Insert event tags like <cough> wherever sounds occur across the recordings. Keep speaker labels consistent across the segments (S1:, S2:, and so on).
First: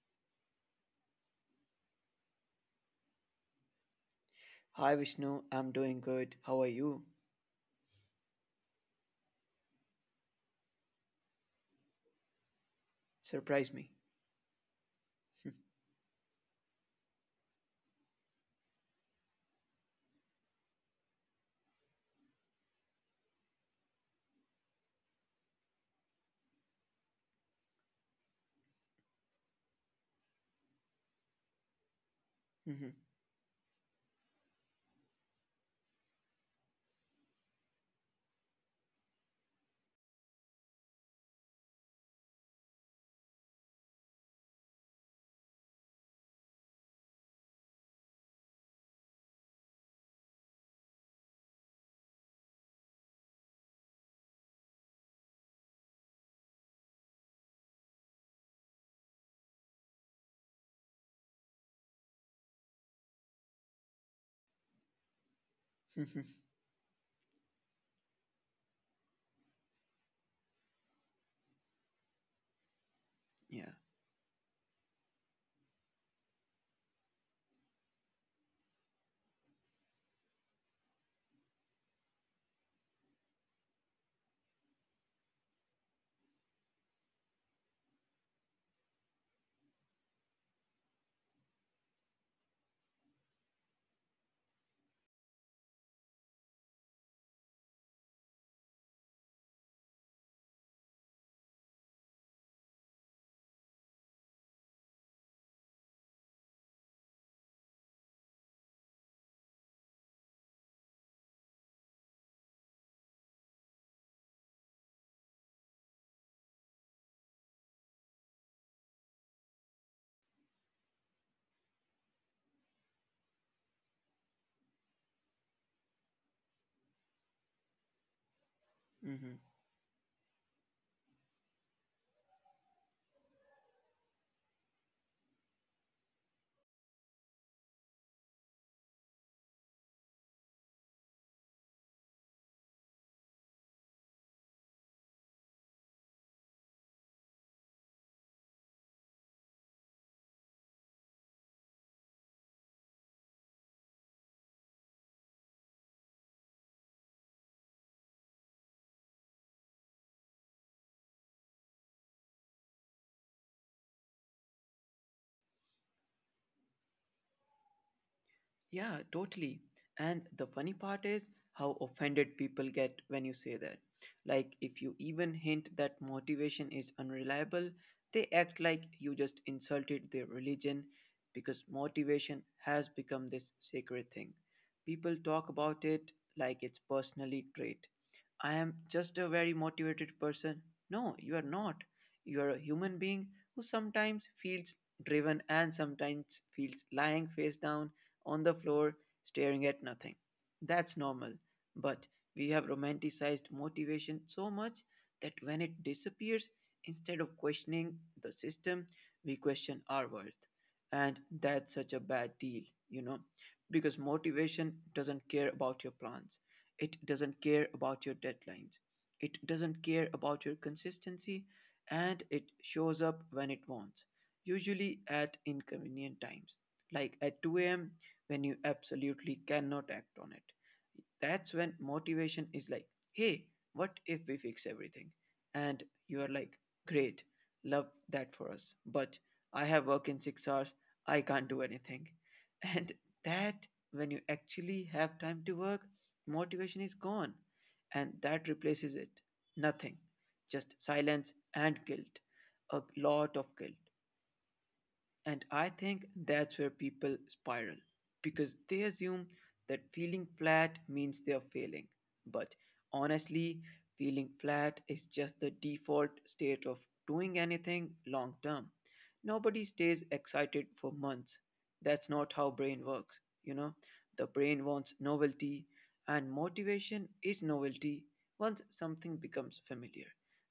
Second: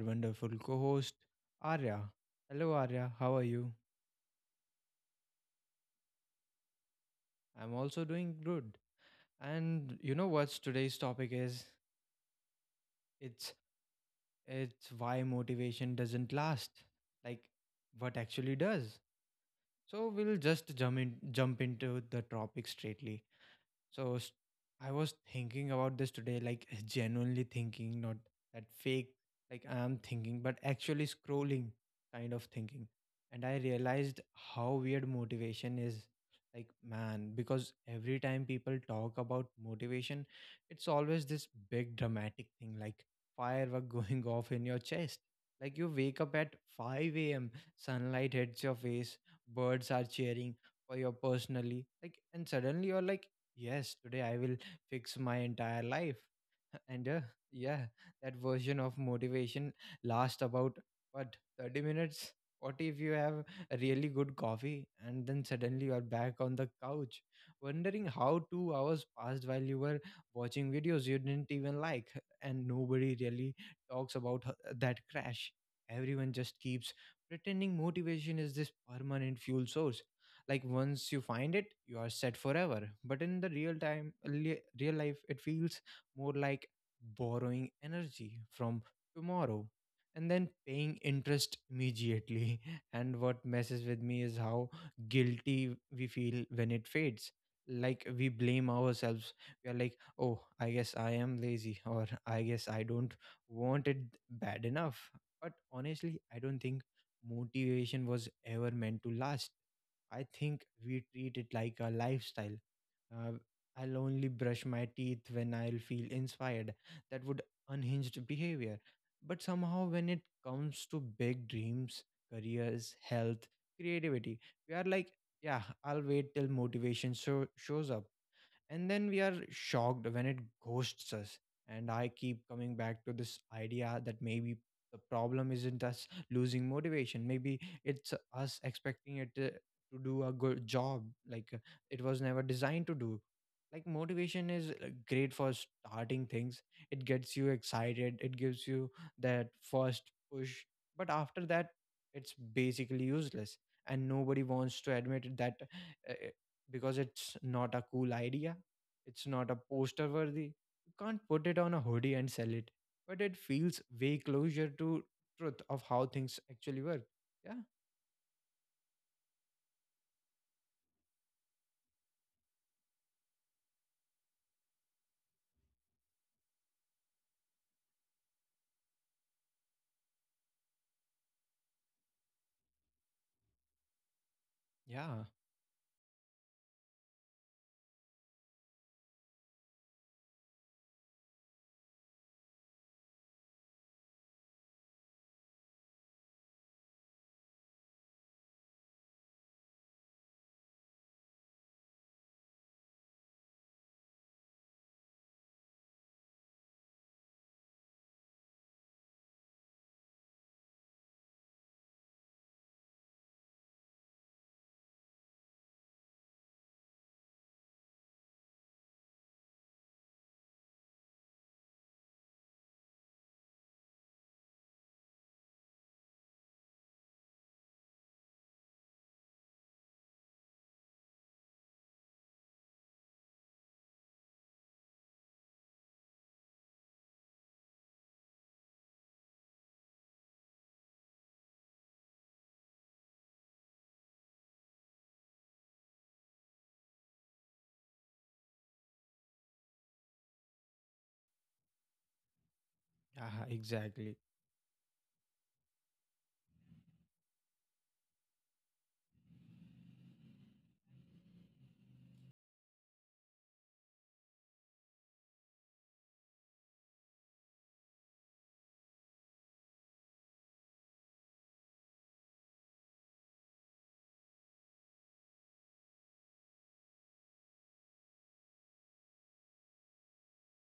S1: wonderful co host, Arya. Hello, Arya. How are you?
S2: Hi Vishnu, I'm doing good. How are you?
S1: I'm also doing good. And you know what's today's topic is? It's
S2: Surprise me.
S1: it's why motivation doesn't last. Like what actually does. So we'll just jump into the topic straightly. So I was thinking about this today, like <laughs> genuinely thinking, not that fake, like I am thinking, but actually scrolling kind of thinking. And I realized how weird motivation is. Like, man, because every time people talk about motivation, it's always this big dramatic thing, like firework <laughs> going off in your chest. Like, you wake up at 5 a.m., sunlight hits your face, birds are cheering for you personally, like, and suddenly you're like, yes, today I will fix my entire life and yeah, that version of motivation lasts about what, 30 minutes? What if you have a really good coffee and then suddenly you're
S2: Mm-hmm.
S1: back on the couch wondering how 2 hours passed while you were watching videos you didn't even like? And nobody really
S2: <laughs> yeah.
S1: talks about that crash. Everyone just keeps pretending motivation is this permanent fuel source, like once you find it you are set forever, but in the real life it feels more like borrowing energy from tomorrow and then paying interest immediately. <laughs> And what messes with me is how guilty we feel when it fades. Like we blame ourselves. We are like, oh, I guess I am lazy, or I guess I don't want it bad enough. But honestly, I don't think motivation was ever meant to last. I think we treat it like a lifestyle. Uh, I'll only brush my teeth when I'll feel inspired, that would unhinged behavior. But somehow, when it comes to big dreams, careers, health, creativity, we are like, yeah, I'll wait till motivation so shows up, and then we are
S2: Mm-hmm.
S1: shocked when it ghosts us. And I keep coming back to this idea that maybe the problem isn't us losing motivation, maybe it's us expecting it to do a good job, like it was never designed to do. Like motivation is great for starting things, it gets you excited, it gives you that first push, but after that it's basically useless. And nobody wants to admit that, uh, because it's not a cool idea, it's not a poster worthy. You can't put it on a hoodie and sell it. But it feels way closer to truth of how things actually work. Yeah.
S2: Yeah, totally. And the funny part is how offended people get when you say that. Like, if you even hint that motivation is unreliable, they act like you just insulted their religion because motivation has become this sacred thing.
S1: Yeah.
S2: People talk about it like it's personally trait, I am just a very motivated person. No, you are not. You are a human being who sometimes feels driven and sometimes feels lying face down on the floor staring at nothing. That's normal. But we have romanticized motivation so much that when it disappears, instead of questioning the system, we question our worth. And that's such a bad deal, you know, because motivation doesn't care about your plans, it doesn't care about your deadlines. It doesn't care about your consistency, and it shows up when it wants, usually at inconvenient times, like at 2 a.m. when you absolutely cannot act on it. That's when motivation is like, hey, what if we fix everything? And you are like, great, love that for us. But I have work in 6 hours, I can't do anything. <laughs> And that, when you actually have time to work, motivation is gone. And that replaces it. Nothing. Just silence and guilt. A
S1: Yeah,
S2: lot of guilt.
S1: exactly.
S2: And I think that's where people spiral because they assume that feeling flat means they are failing. But honestly, feeling flat is just the default state of doing anything long term. Nobody stays excited for months. That's not how brain works, you know. The brain wants novelty and motivation is novelty once something becomes familiar.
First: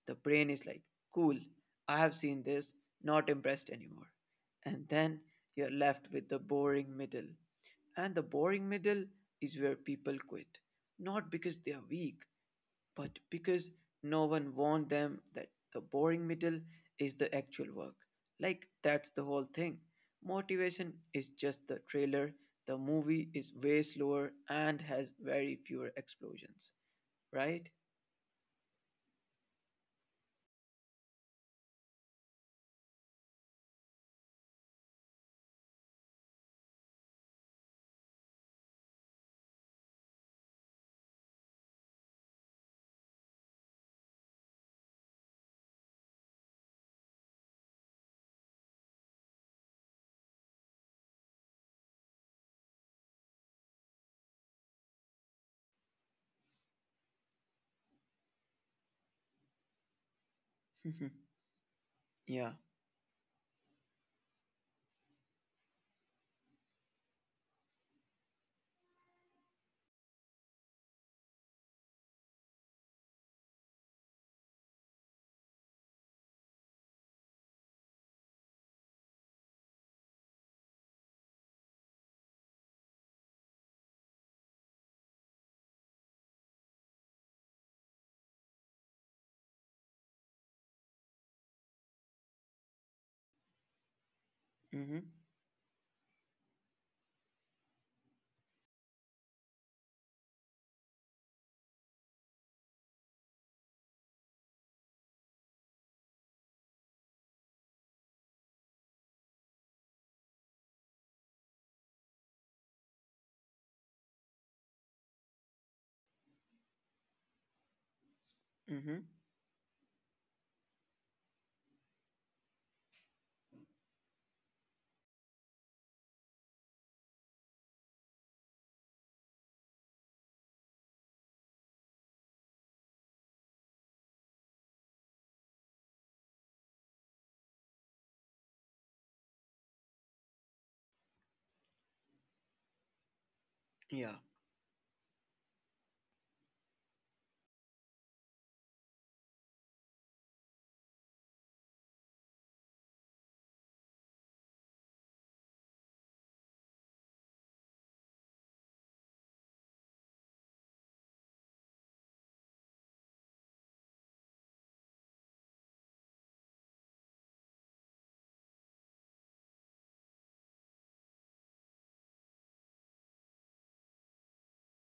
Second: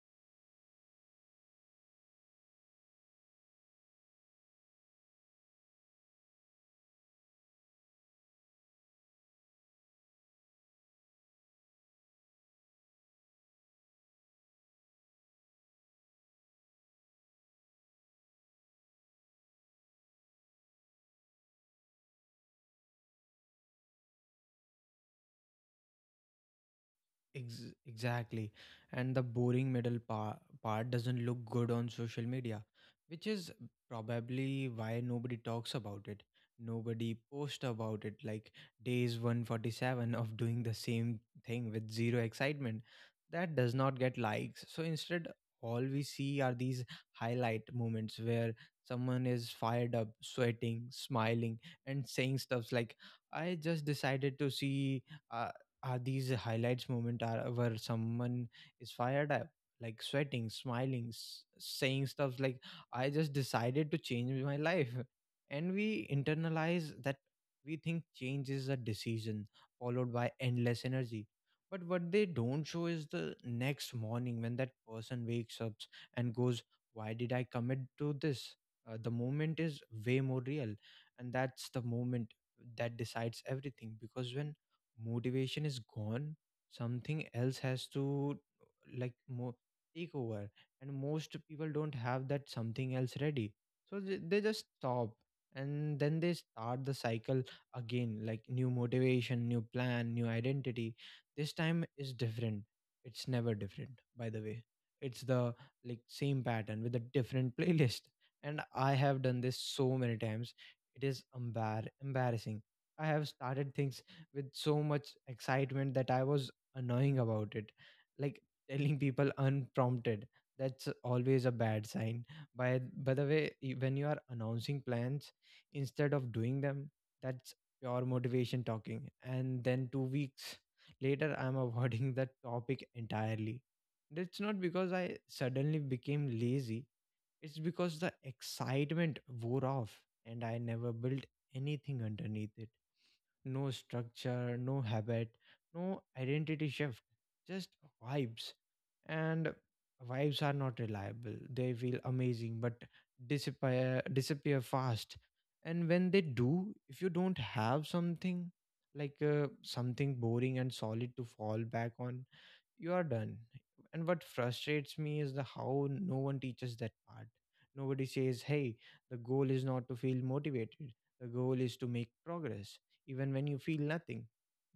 S2: The brain is like, "Cool, I have seen this, not impressed anymore," and then you're left with the boring middle. And the boring middle is where people quit, not because they are weak, but because no one warned them that the boring middle is the actual work. Like, that's the whole thing. Motivation is just the trailer, the movie is way slower and has very fewer explosions, right?
S1: Exactly. And the boring middle part doesn't look good on social media, which is probably why nobody talks about it. Nobody posts about it. Like days 147 of doing the same thing with zero excitement. That does not get likes. So instead, all we see are these highlight moments where someone is fired up, sweating, smiling, and saying stuffs like, I just decided to see. uh, are these highlights moment are where someone is fired up, like sweating, smiling,
S2: <laughs>
S1: saying stuff
S2: yeah.
S1: like, I just decided to change my life. And we internalize that. We think change is a decision followed by endless energy, but what they don't show is the next morning when that person wakes up and goes, why did I commit to this? The moment is way more real, and that's the moment that decides everything, because when motivation is gone, something else has to, like take over, and most people don't have that something else ready, so they just
S2: Mm-hmm.
S1: stop. And then they start the cycle again, like new motivation, new plan, new identity, this time is different. It's never different, by the way. It's the like same pattern with a different <laughs> playlist. And I have done this so many times, it is embarrassing. I have started things with so much excitement that I was annoying about it. Like
S2: Mm-hmm.
S1: telling people unprompted. That's always a bad sign. By by the way, when you are announcing plans instead of doing them, that's pure motivation talking. And then 2 weeks later I'm <laughs> avoiding that topic entirely. That's not because I suddenly became lazy. It's because the excitement wore off and I never built anything underneath it, no
S2: Yeah.
S1: structure, no habit, no identity shift, just vibes. And vibes are not reliable. They feel amazing but disappear fast. And when they do, if you don't have something like something boring and solid to fall back on, you are done. And what frustrates me is the how no one teaches that part. Nobody says, hey, the goal is not to feel motivated. The goal is to make progress, even when you feel nothing.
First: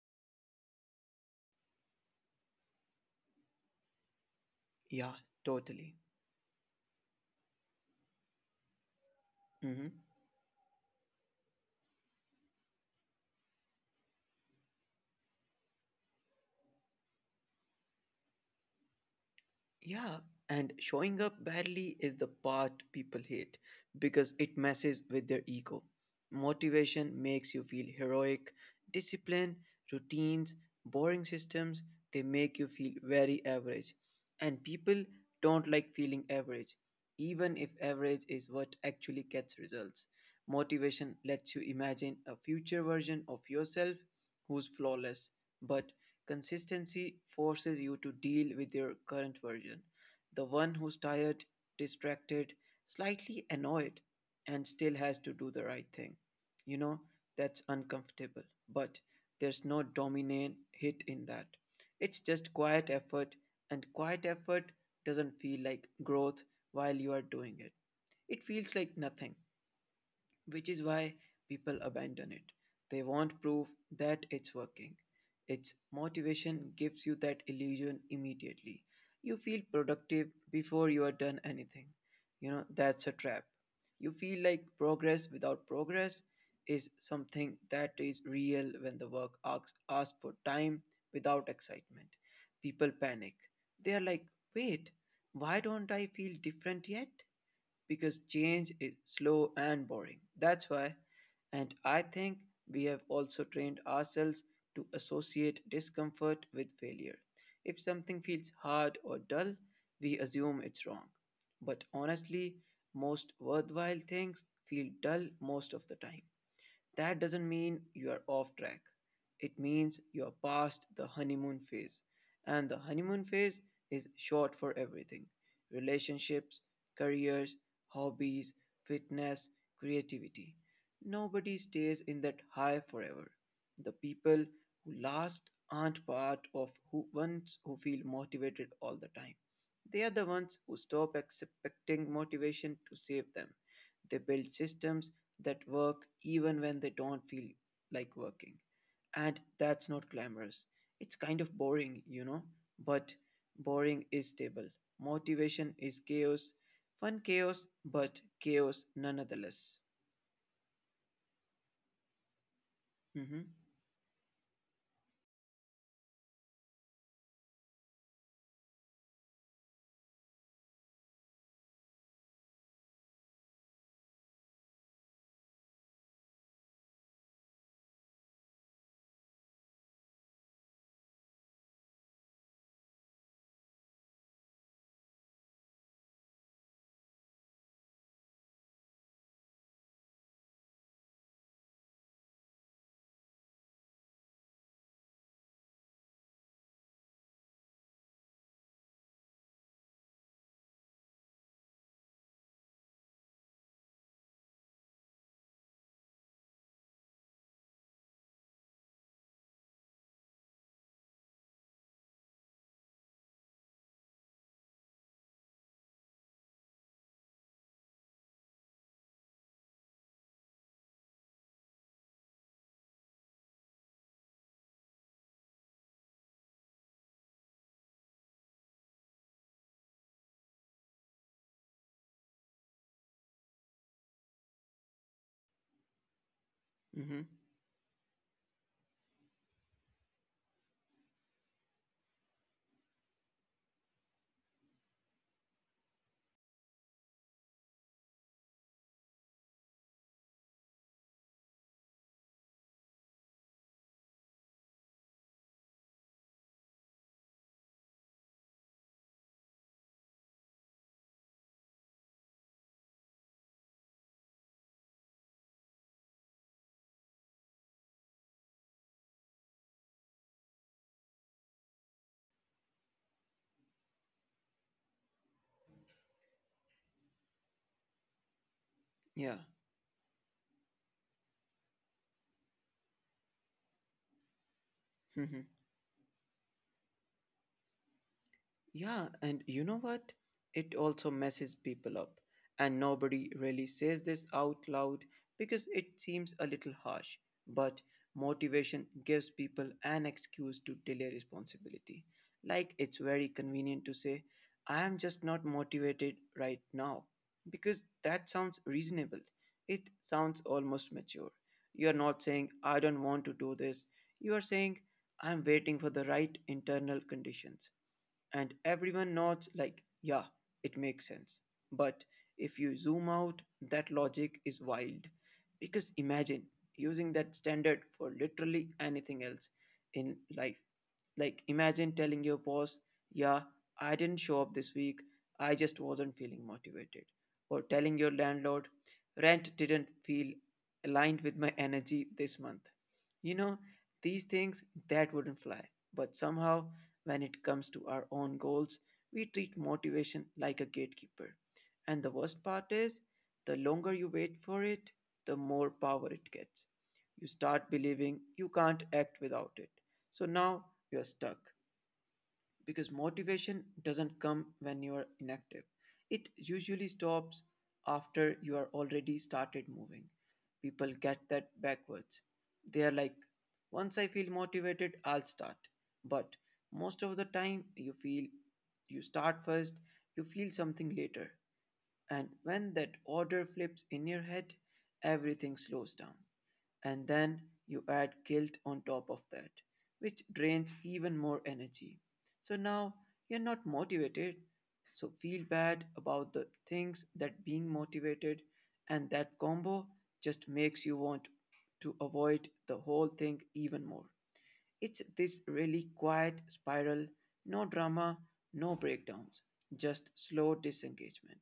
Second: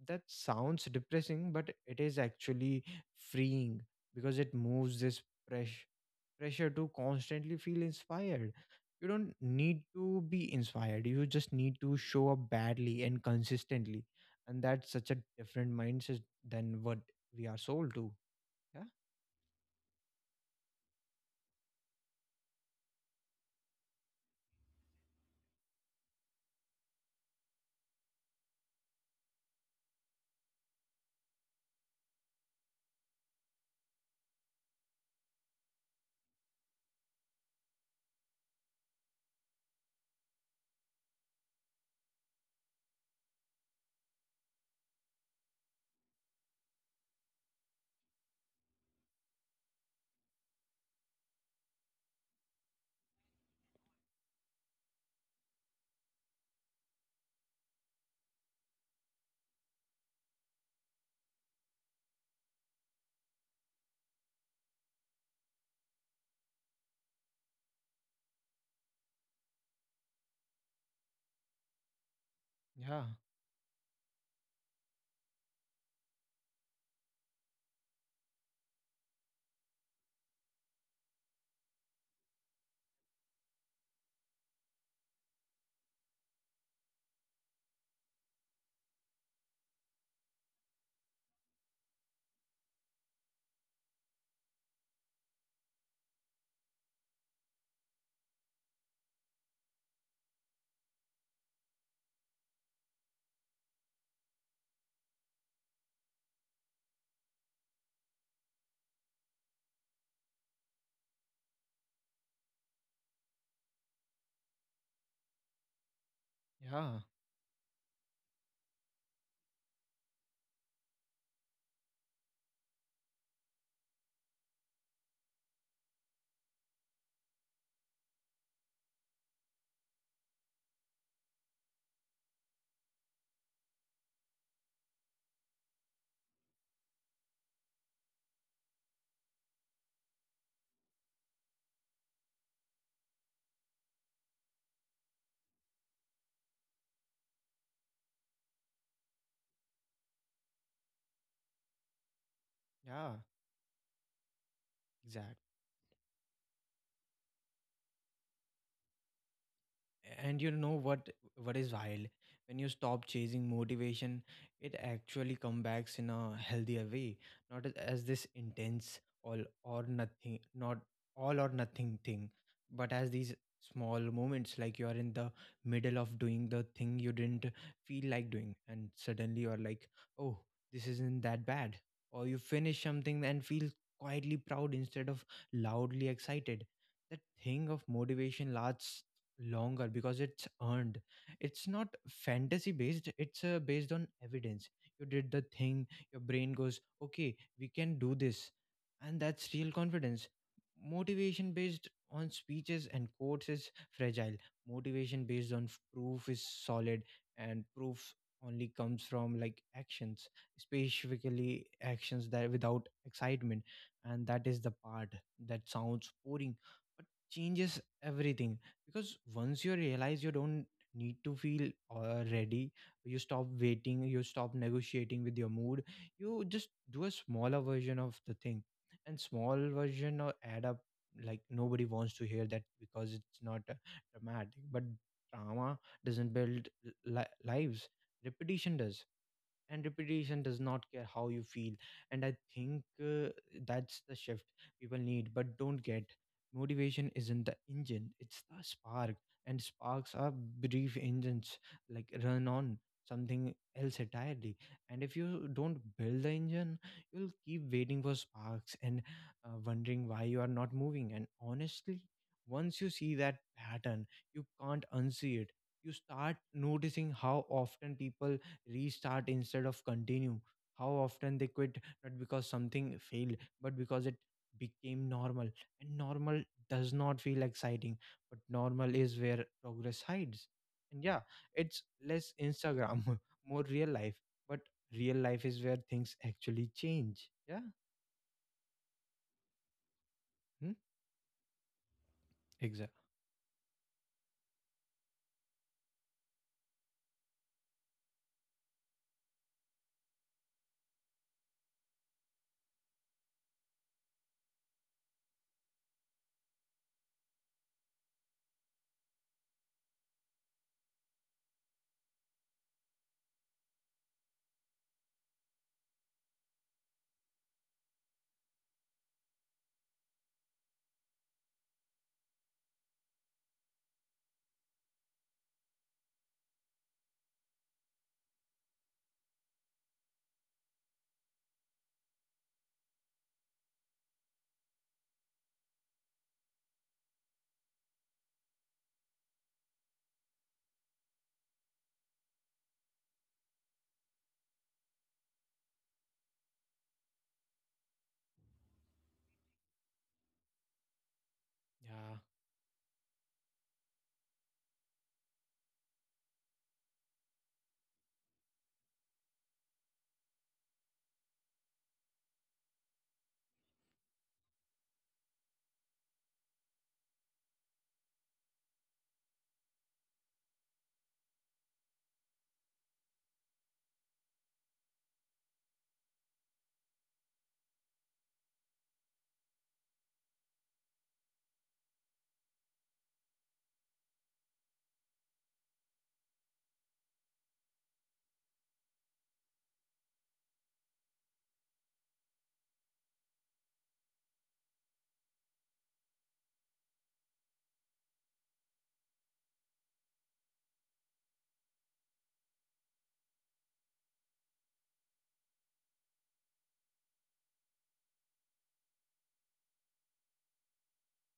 S1: That sounds depressing, but it is actually freeing, because it moves
S2: Yeah.
S1: this press-
S2: Totally.
S1: pressure to constantly feel inspired. You don't need
S2: Mm-hmm.
S1: to be inspired, you just need to show up badly and consistently. And that's such a different mindset than what we are sold to. Ja,
S2: Yeah, and showing up badly is the part people hate because it messes with their ego. Motivation makes you feel heroic, discipline, routines, boring systems, they make you feel very average. And people don't like feeling average, even if average is what actually gets results. Motivation lets you imagine a future version of yourself who's flawless, but consistency forces you to deal with your current version, the one who's tired, distracted, slightly annoyed, and still has to do the right thing. You know, that's uncomfortable, but there's no dominant hit in that. It's just quiet effort, and quiet effort doesn't feel like growth while you are doing it. It feels like nothing, which is why people abandon it. They
S1: ja,
S2: want proof that it's working. Its motivation gives you that illusion immediately. You feel productive before you are done anything. You know, that's a trap. You feel like progress without progress is something that is real when the work asks for time without excitement. People panic. They are like, wait, why don't I feel different yet? Because change is slow and boring. That's why, and I think we have also trained ourselves to associate discomfort with failure. If something feels hard or dull, we assume it's wrong. But honestly, most worthwhile things feel dull most of the time. That
S1: ja,
S2: doesn't mean you are off track. It means you are past the honeymoon phase. And the honeymoon phase is short for everything: relationships, careers, hobbies, fitness, creativity. Nobody stays in that high forever. The people who last aren't part of who ones who feel motivated all the time. They are the ones who stop expecting motivation to save them. They build systems that work even when they don't feel like working. And that's not glamorous. It's kind of boring, you know, but
S1: ja,
S2: boring is stable.
S1: wie,
S2: Motivation is chaos, fun chaos, but chaos nonetheless.
S1: and you know what is wild, when you stop
S2: Mm-hmm.
S1: chasing motivation it actually comes back in a healthier way, not as this intense all or nothing, not all or nothing thing, but as these small moments, like you are in the middle of doing the thing you didn't feel like doing and suddenly you're like, oh, this isn't that bad. Or you finish something and feel quietly proud instead of loudly excited. That thing of motivation lasts longer because it's earned. It's not fantasy based, it's based on evidence. You did the thing, your brain goes okay, we can do this, and that's real confidence. Motivation based on speeches and quotes is fragile, motivation based on proof is solid. And proof only comes from like actions, specifically actions that without excitement. And that is the part that sounds boring but changes everything, because once you realize you don't need to feel ready, you stop waiting, you stop negotiating with your mood, you just do a smaller version of the thing. And small version or add up, like nobody wants to hear that because it's not dramatic, but drama doesn't build
S2: Mm-hmm.
S1: lives. Repetition does. And repetition does not care how you feel. And I think that's the shift people need but don't get. Motivation isn't the engine, it's the spark, and sparks are brief. Engines like run on something else entirely, and if you don't build the engine you'll keep waiting for sparks and wondering why you are not moving. And honestly, once you see that pattern, you can't unsee it. You start noticing how often people restart instead of continue, how often they quit not because something failed but because it became normal. And normal does not feel exciting, but normal is
S2: Yeah.
S1: where progress hides. And yeah, it's less Instagram <laughs> more real life, but real life is
S2: <laughs>
S1: where things actually change. Yeah.
S2: Yeah, and you know what?
S1: Hmm?
S2: It also messes people up. And
S1: Exactly.
S2: nobody really says this out loud because it seems a little harsh. But motivation gives people an excuse to delay responsibility. Like it's very convenient to say, I am just not motivated right now. Because that sounds reasonable. It sounds almost mature. You are not saying, I don't want to do this. You are saying, I am waiting for the right internal conditions, and everyone nods, like, yeah, it makes sense. But if you zoom out, that logic is wild. Because imagine using that standard for literally anything else in life. Like, imagine telling your boss, yeah, I didn't show up this week, I just wasn't feeling motivated. Or telling your landlord, rent didn't feel aligned with my energy this month. You know, these things that wouldn't fly, but somehow when it comes to our own goals, we treat motivation like a gatekeeper. And the
S1: Yeah.
S2: worst part is, the longer you wait for it, the more power it gets. You start believing you can't act without it. So now you're stuck because motivation doesn't come when you are inactive. It usually stops after you are already started moving. People get that backwards. They are like, once I feel motivated, I'll start. But most of the time, you feel you start first, you feel something later. And when that order flips in your head, everything slows down and then you add guilt on top of that, which drains even more energy. So now you're not motivated, so feel bad about the things that being motivated, and that combo just makes you want to avoid the whole thing even more. It's this really quiet spiral, no drama, no breakdowns, just slow disengagement.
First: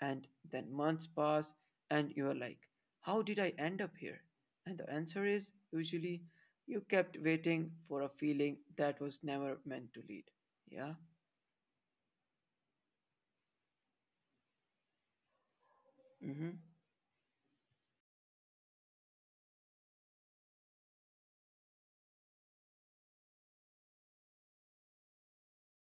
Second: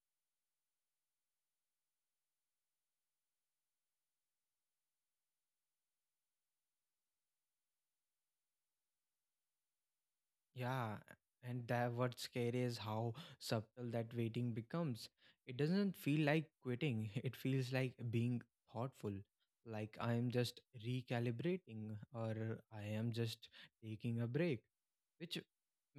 S2: And then months pass, and you're like, how did I end up here? And the answer is usually, you kept waiting for a feeling that was never meant to lead. Yeah?
S1: Yeah, and that what's scary is how subtle that waiting becomes. It doesn't feel
S2: Mm
S1: like
S2: hmm.
S1: quitting, <laughs> it feels like being thoughtful. Like I am just recalibrating, or I am just taking a break, which,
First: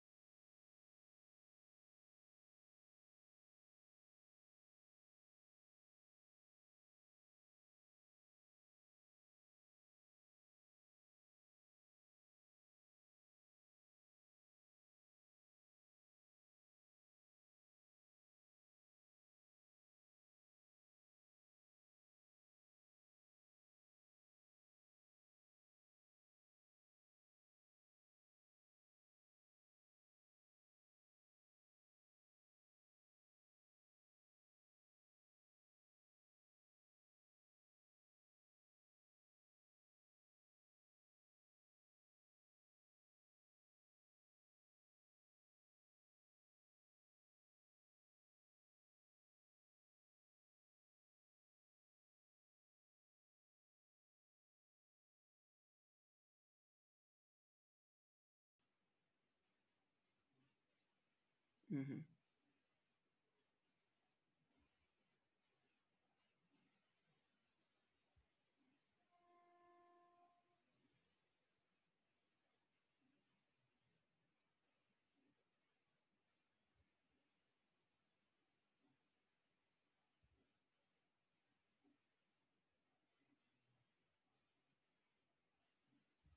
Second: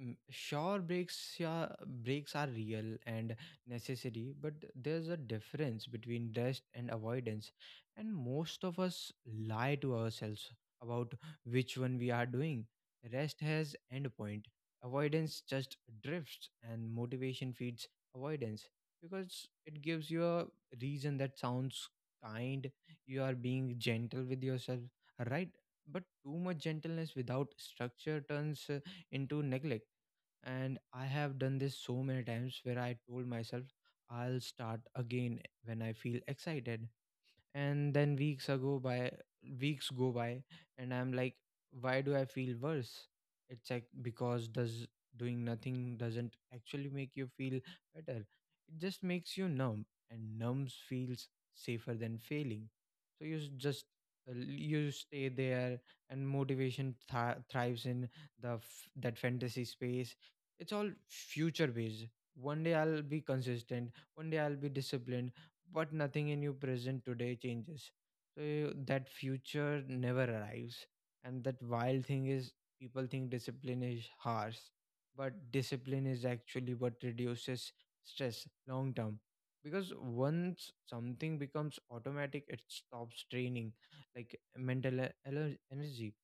S1: mm, sure, breaks, yeah, breaks are real and necessary, but there's a difference between rest and avoidance, and most of us lie to ourselves about which one we are doing. Rest has end point. Avoidance just drifts, and motivation feeds avoidance because it gives you a reason that sounds kind. You are being gentle with yourself, right? But too much gentleness without structure turns into neglect. And I have done this so many times where I told myself I'll start again when I feel excited, and then weeks go by and I'm like, why do I feel worse? It's like, because does doing nothing doesn't actually make you feel better, it just makes you numb, and numbs feels safer than failing, so you s- just you stay there. And motivation thrives in that fantasy space. It's all future
S2: Mm hmm.
S1: based, one day I'll be consistent, one day I'll be disciplined, but nothing in your present today changes. So that future never arrives. And that wild thing is, people think discipline is harsh, but discipline is actually what reduces stress long term. Because once something becomes automatic, it stops draining like mental energy.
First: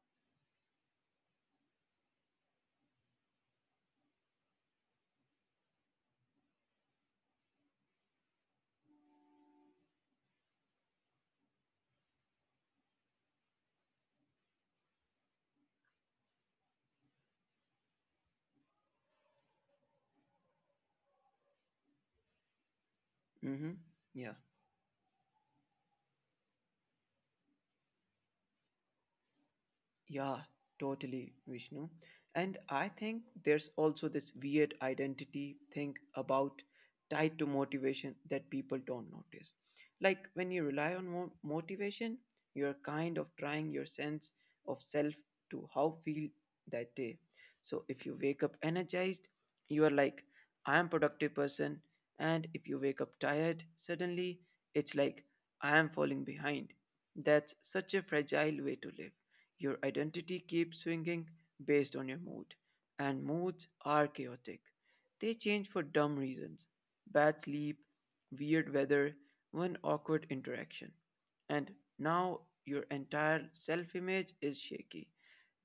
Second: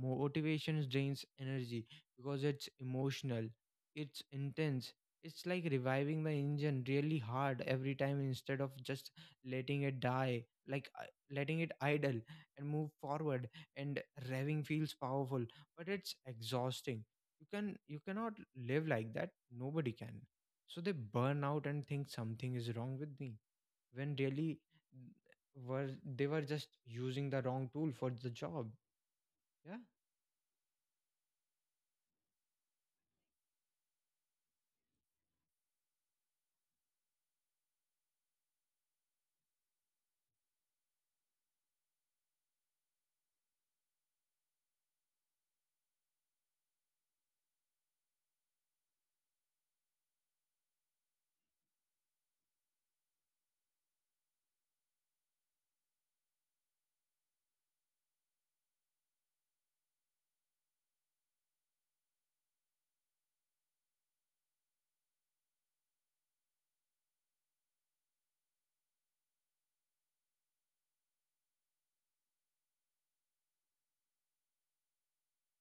S1: Motivation drains energy because it's emotional, it's intense, it's like reviving the engine really hard every time instead of just letting it die, like letting it idle and move forward. And revving feels powerful but it's exhausting. You cannot live like that, nobody can. So they burn out and think something is wrong with me,
S2: Mm hmm.
S1: when
S2: Yeah.
S1: really, mm, were they were just using the wrong tool for the job. Yeah.
S2: Yeah, totally, Vishnu. And I think there's also this weird identity thing about tied to motivation that people don't notice. Like when you rely on motivation, you're kind of trying your sense of self to how feel that day. So if you wake up energized, you are like, I am productive person. And if you wake up tired suddenly, it's like I am falling behind. That's such a fragile way to live, your identity keeps swinging based on your mood, and moods are chaotic. They change for dumb reasons: bad sleep, weird weather, one awkward interaction. And now your entire self image is shaky.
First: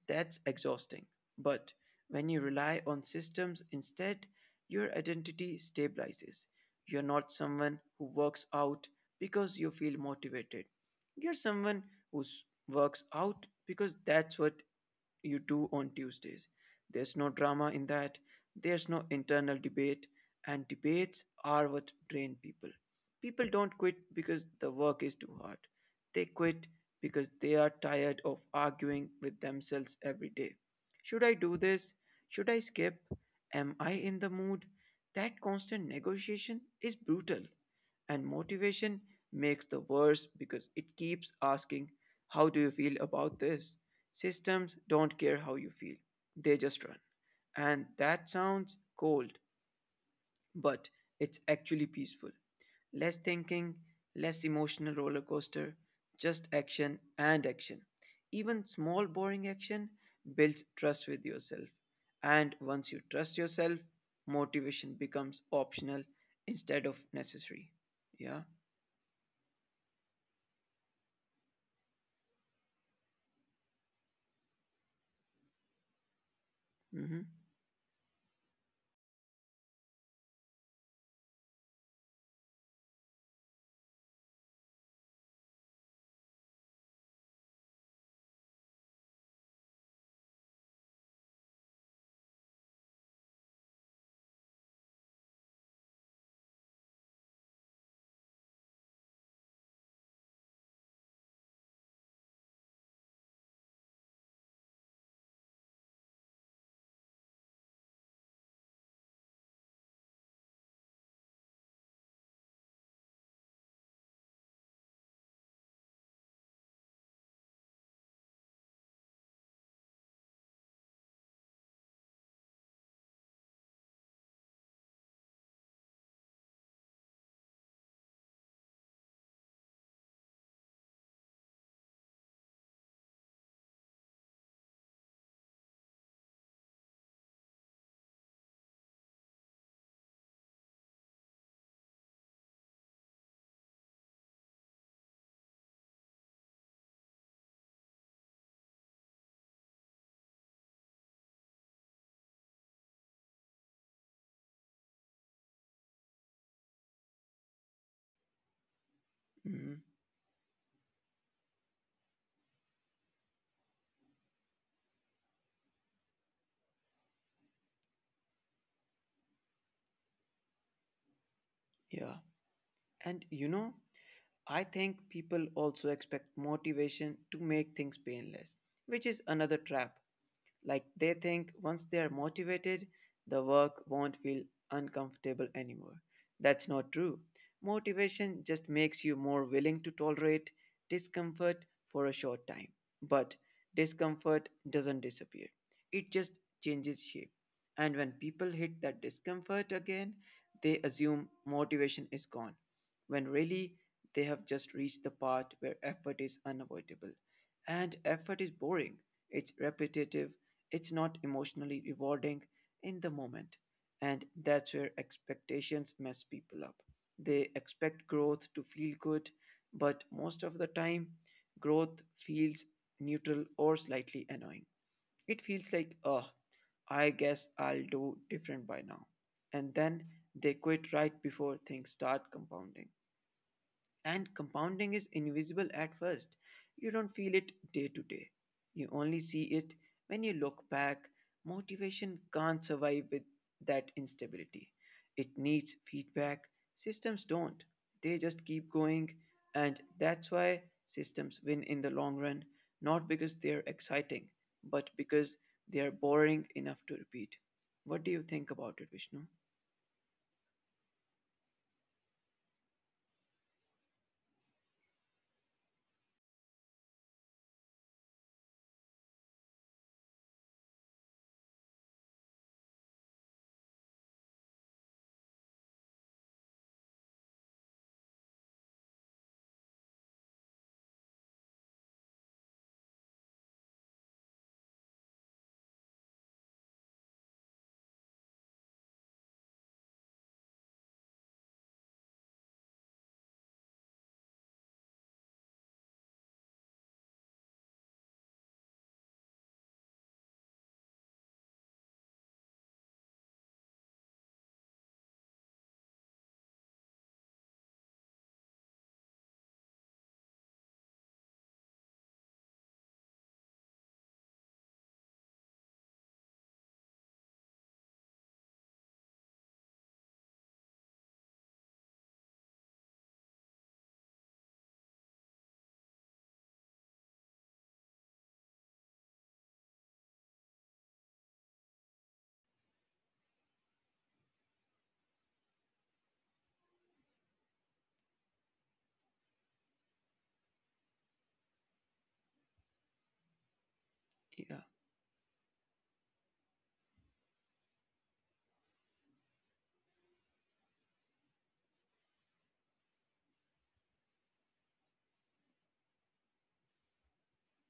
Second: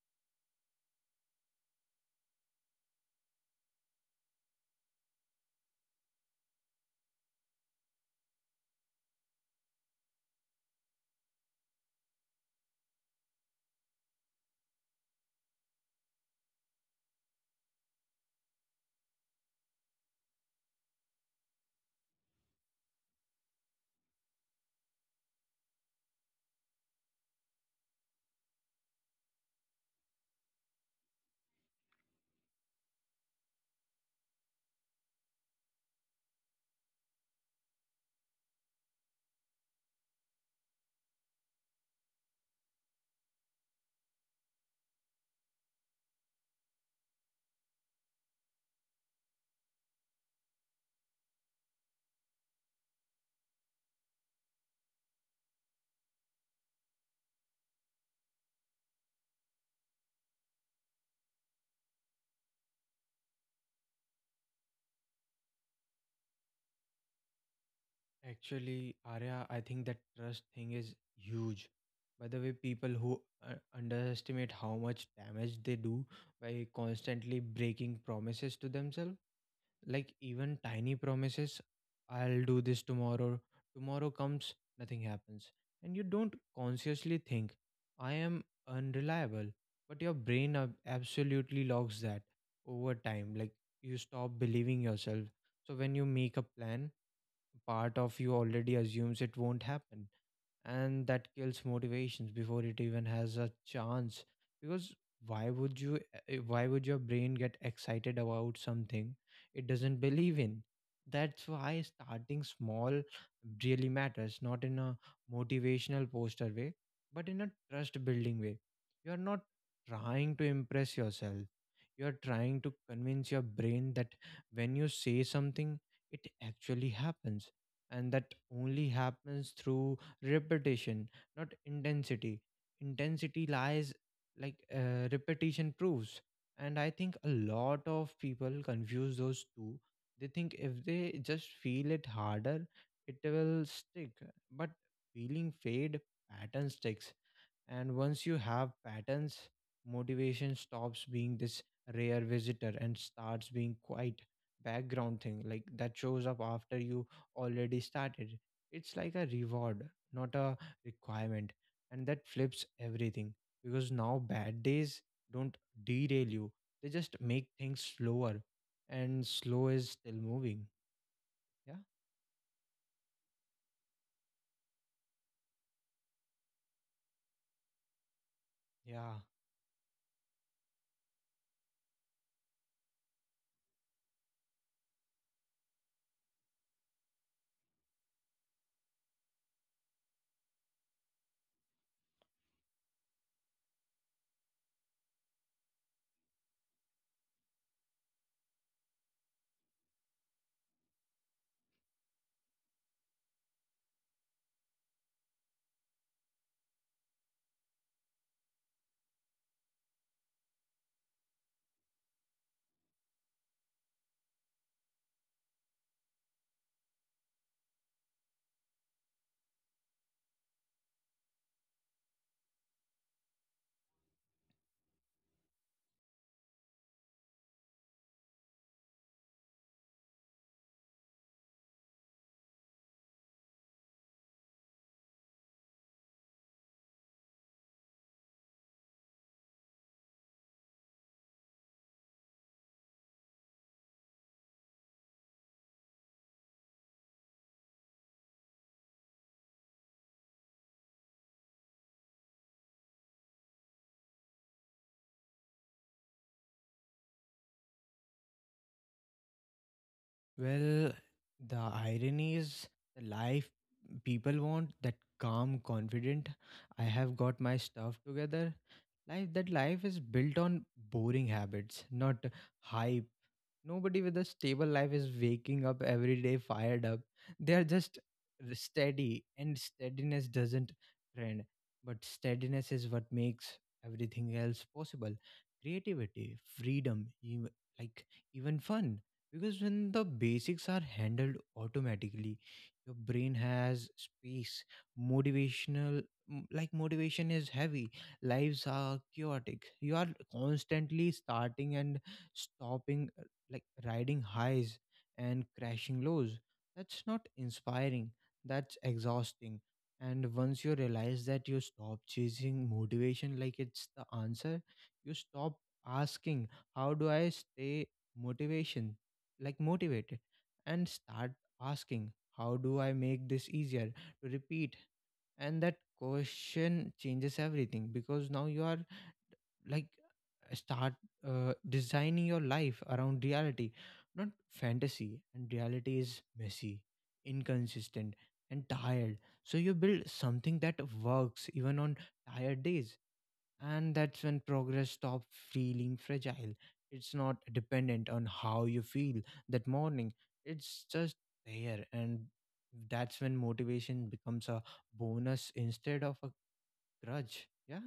S2: That's exhausting. But when you rely on systems instead, your identity stabilizes. You're not someone who works out because you feel motivated. You're someone who works out because that's what you do on Tuesdays. There's no drama in that. There's no internal debate, and debates are what drain people. People don't quit because the work is too hard. They quit because they are tired of arguing with themselves every day. Should I do this? Should I skip? Am I in the mood? That constant negotiation is brutal. And motivation makes the worse because it keeps asking, how do you feel about this? Systems don't care how you feel, they just run. And that sounds cold, but it's actually peaceful. Less thinking, less emotional roller coaster, just action and action. Even small, boring action builds trust with yourself. And once you trust yourself, motivation becomes optional instead of necessary. Yeah.
S1: Actually, Arya, I think that trust thing is huge. By the way, people who underestimate how much damage they do by
S2: Mm-hmm.
S1: constantly breaking promises to themselves, like even tiny promises. I'll do this tomorrow, tomorrow comes, nothing happens. And you don't consciously think, I am unreliable, but your brain absolutely logs that over time. Like, you stop believing yourself. So when you make a plan, part of you already assumes it won't happen, and that kills motivations before it even has a chance, because why would your brain get excited about something it doesn't believe in? That's why starting small really matters, not in a motivational poster way, but in a trust building way. You are not trying to impress yourself, you are trying to convince your brain that when you say something, it actually happens. And that only happens through repetition, not intensity. Intensity lies, like repetition proves. And I think a lot of people confuse those two. They think if they just feel it harder, it will stick. But feeling fade, pattern sticks. And once you have patterns, motivation stops being this rare visitor and starts being quite background thing, like that shows up after you already started. It's like a
S2: Mm-hmm.
S1: reward, not a requirement. And that flips everything, because now bad days don't derail you. They just make things slower, and slow is still moving. Yeah.
S2: Yeah. And you know, I think people also expect motivation to make things painless,
S1: Yeah.
S2: which is another trap. Like they think once they are motivated, the work won't feel uncomfortable anymore. That's not true. Motivation just makes you more willing to tolerate discomfort for a short time. But discomfort doesn't disappear, it just changes shape. And when people hit that discomfort again, they assume motivation is gone, when really they have just reached the part where effort is unavoidable. And effort is boring, it's repetitive, it's not emotionally rewarding in the moment. And that's where expectations mess people up. They expect growth to feel good, but most of the time, growth feels neutral or slightly annoying. It feels like, oh, I guess I'll do different by now. And then they quit right before things start compounding. And compounding is invisible at first. You don't feel it day to day. You only see it when you look back. Motivation can't survive with that instability. It needs feedback. Systems don't. They just keep going. And that's why systems win in the long run, not because they're exciting, but because they are boring enough to repeat. What do you think about it, Vishnu?
S1: Well, the irony is, the life people want, that calm, confident, I have got my stuff together Life that life is built on boring habits, not high. Nobody with a stable life is waking up every day fired up. They are just steady, and steadiness doesn't trend. But steadiness is what makes everything else possible: creativity, freedom, even, like, even fun. Because when the basics are handled automatically, your brain has space. Motivational, like motivation is heavy. Lives are chaotic. You are constantly starting and stopping, like riding highs and crashing lows. That's not inspiring, that's exhausting. And once you realize that, you stop chasing motivation like it's the answer. You stop asking, how do I stay motivation, like, motivated, and start asking, how do I make this easier to repeat? And that question changes everything, because now you are like, start designing your life around reality, not fantasy. And reality is messy, inconsistent, and tired, so you build something that works even on tired days. And that's when
S2: Yeah.
S1: progress stops feeling fragile. It's not dependent on how you feel that morning, it's just there. And that's when motivation becomes a bonus instead of a grudge. Yeah.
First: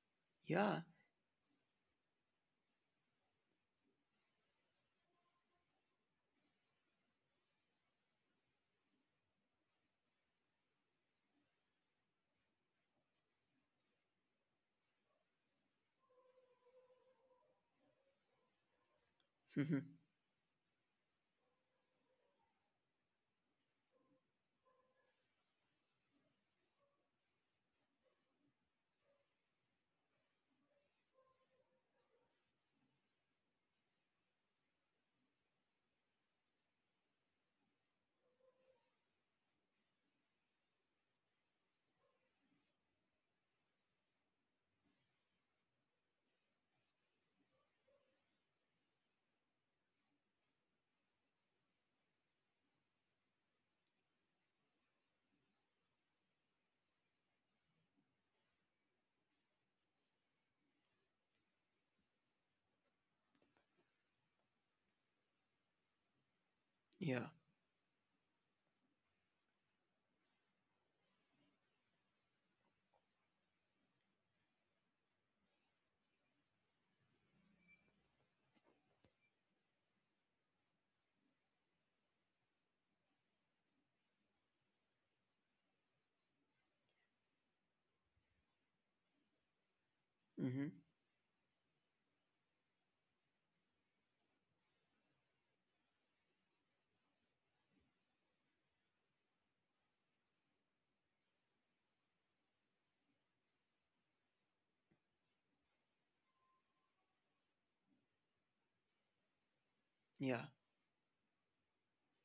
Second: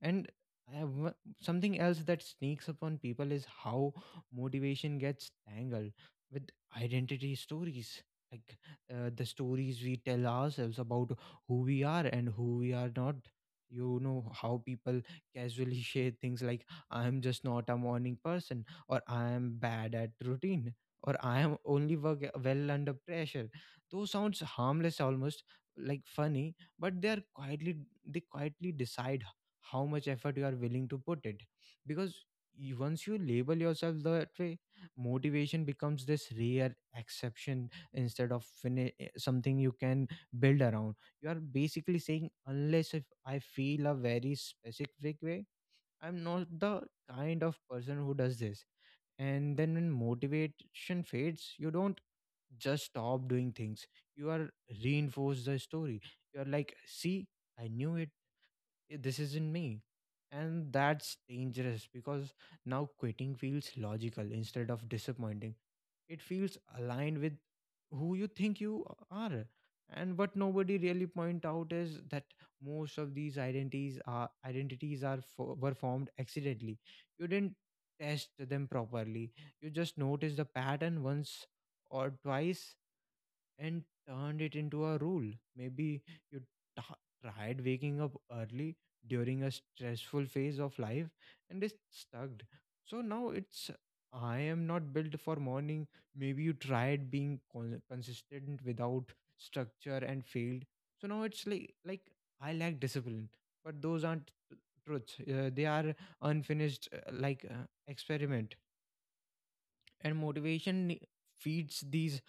S1: And I
S2: Yeah.
S1: have something else that sneaks up on people is how motivation gets tangled with identity stories, like the stories we tell ourselves about who we are and who we are not. You know how people casually <laughs> share things like, I am just not a morning person, or I am
S2: <laughs> yeah. Hmm.
S1: bad at routine, or I am only work well under pressure. Those sounds harmless, almost like funny, but they quietly decide how much effort you are willing to put it. Because once you label yourself that way, motivation becomes this rare exception instead of something you can build around. You are basically saying, unless if I feel a very specific way, I'm not the kind of person who does this. And then when motivation fades, you don't just stop doing things, you are reinforce the story. You are like, see, I knew it. This isn't me. And that's dangerous because now quitting feels logical instead of disappointing. It feels aligned
S2: Yeah.
S1: with who you think you are. And what nobody really point out is that most of these identities were formed accidentally. You didn't test them properly, you just noticed the pattern once or twice and turned it into a rule. Maybe you t- tried waking up early during a stressful phase
S2: Hmm.
S1: of life, and it stuck. So now it's, I am not built for morning. Maybe you tried being consistent without structure and failed. So now it's like I lack discipline. But those aren't truths. They are unfinished like experiment. And
S2: Yeah.
S1: motivation feeds these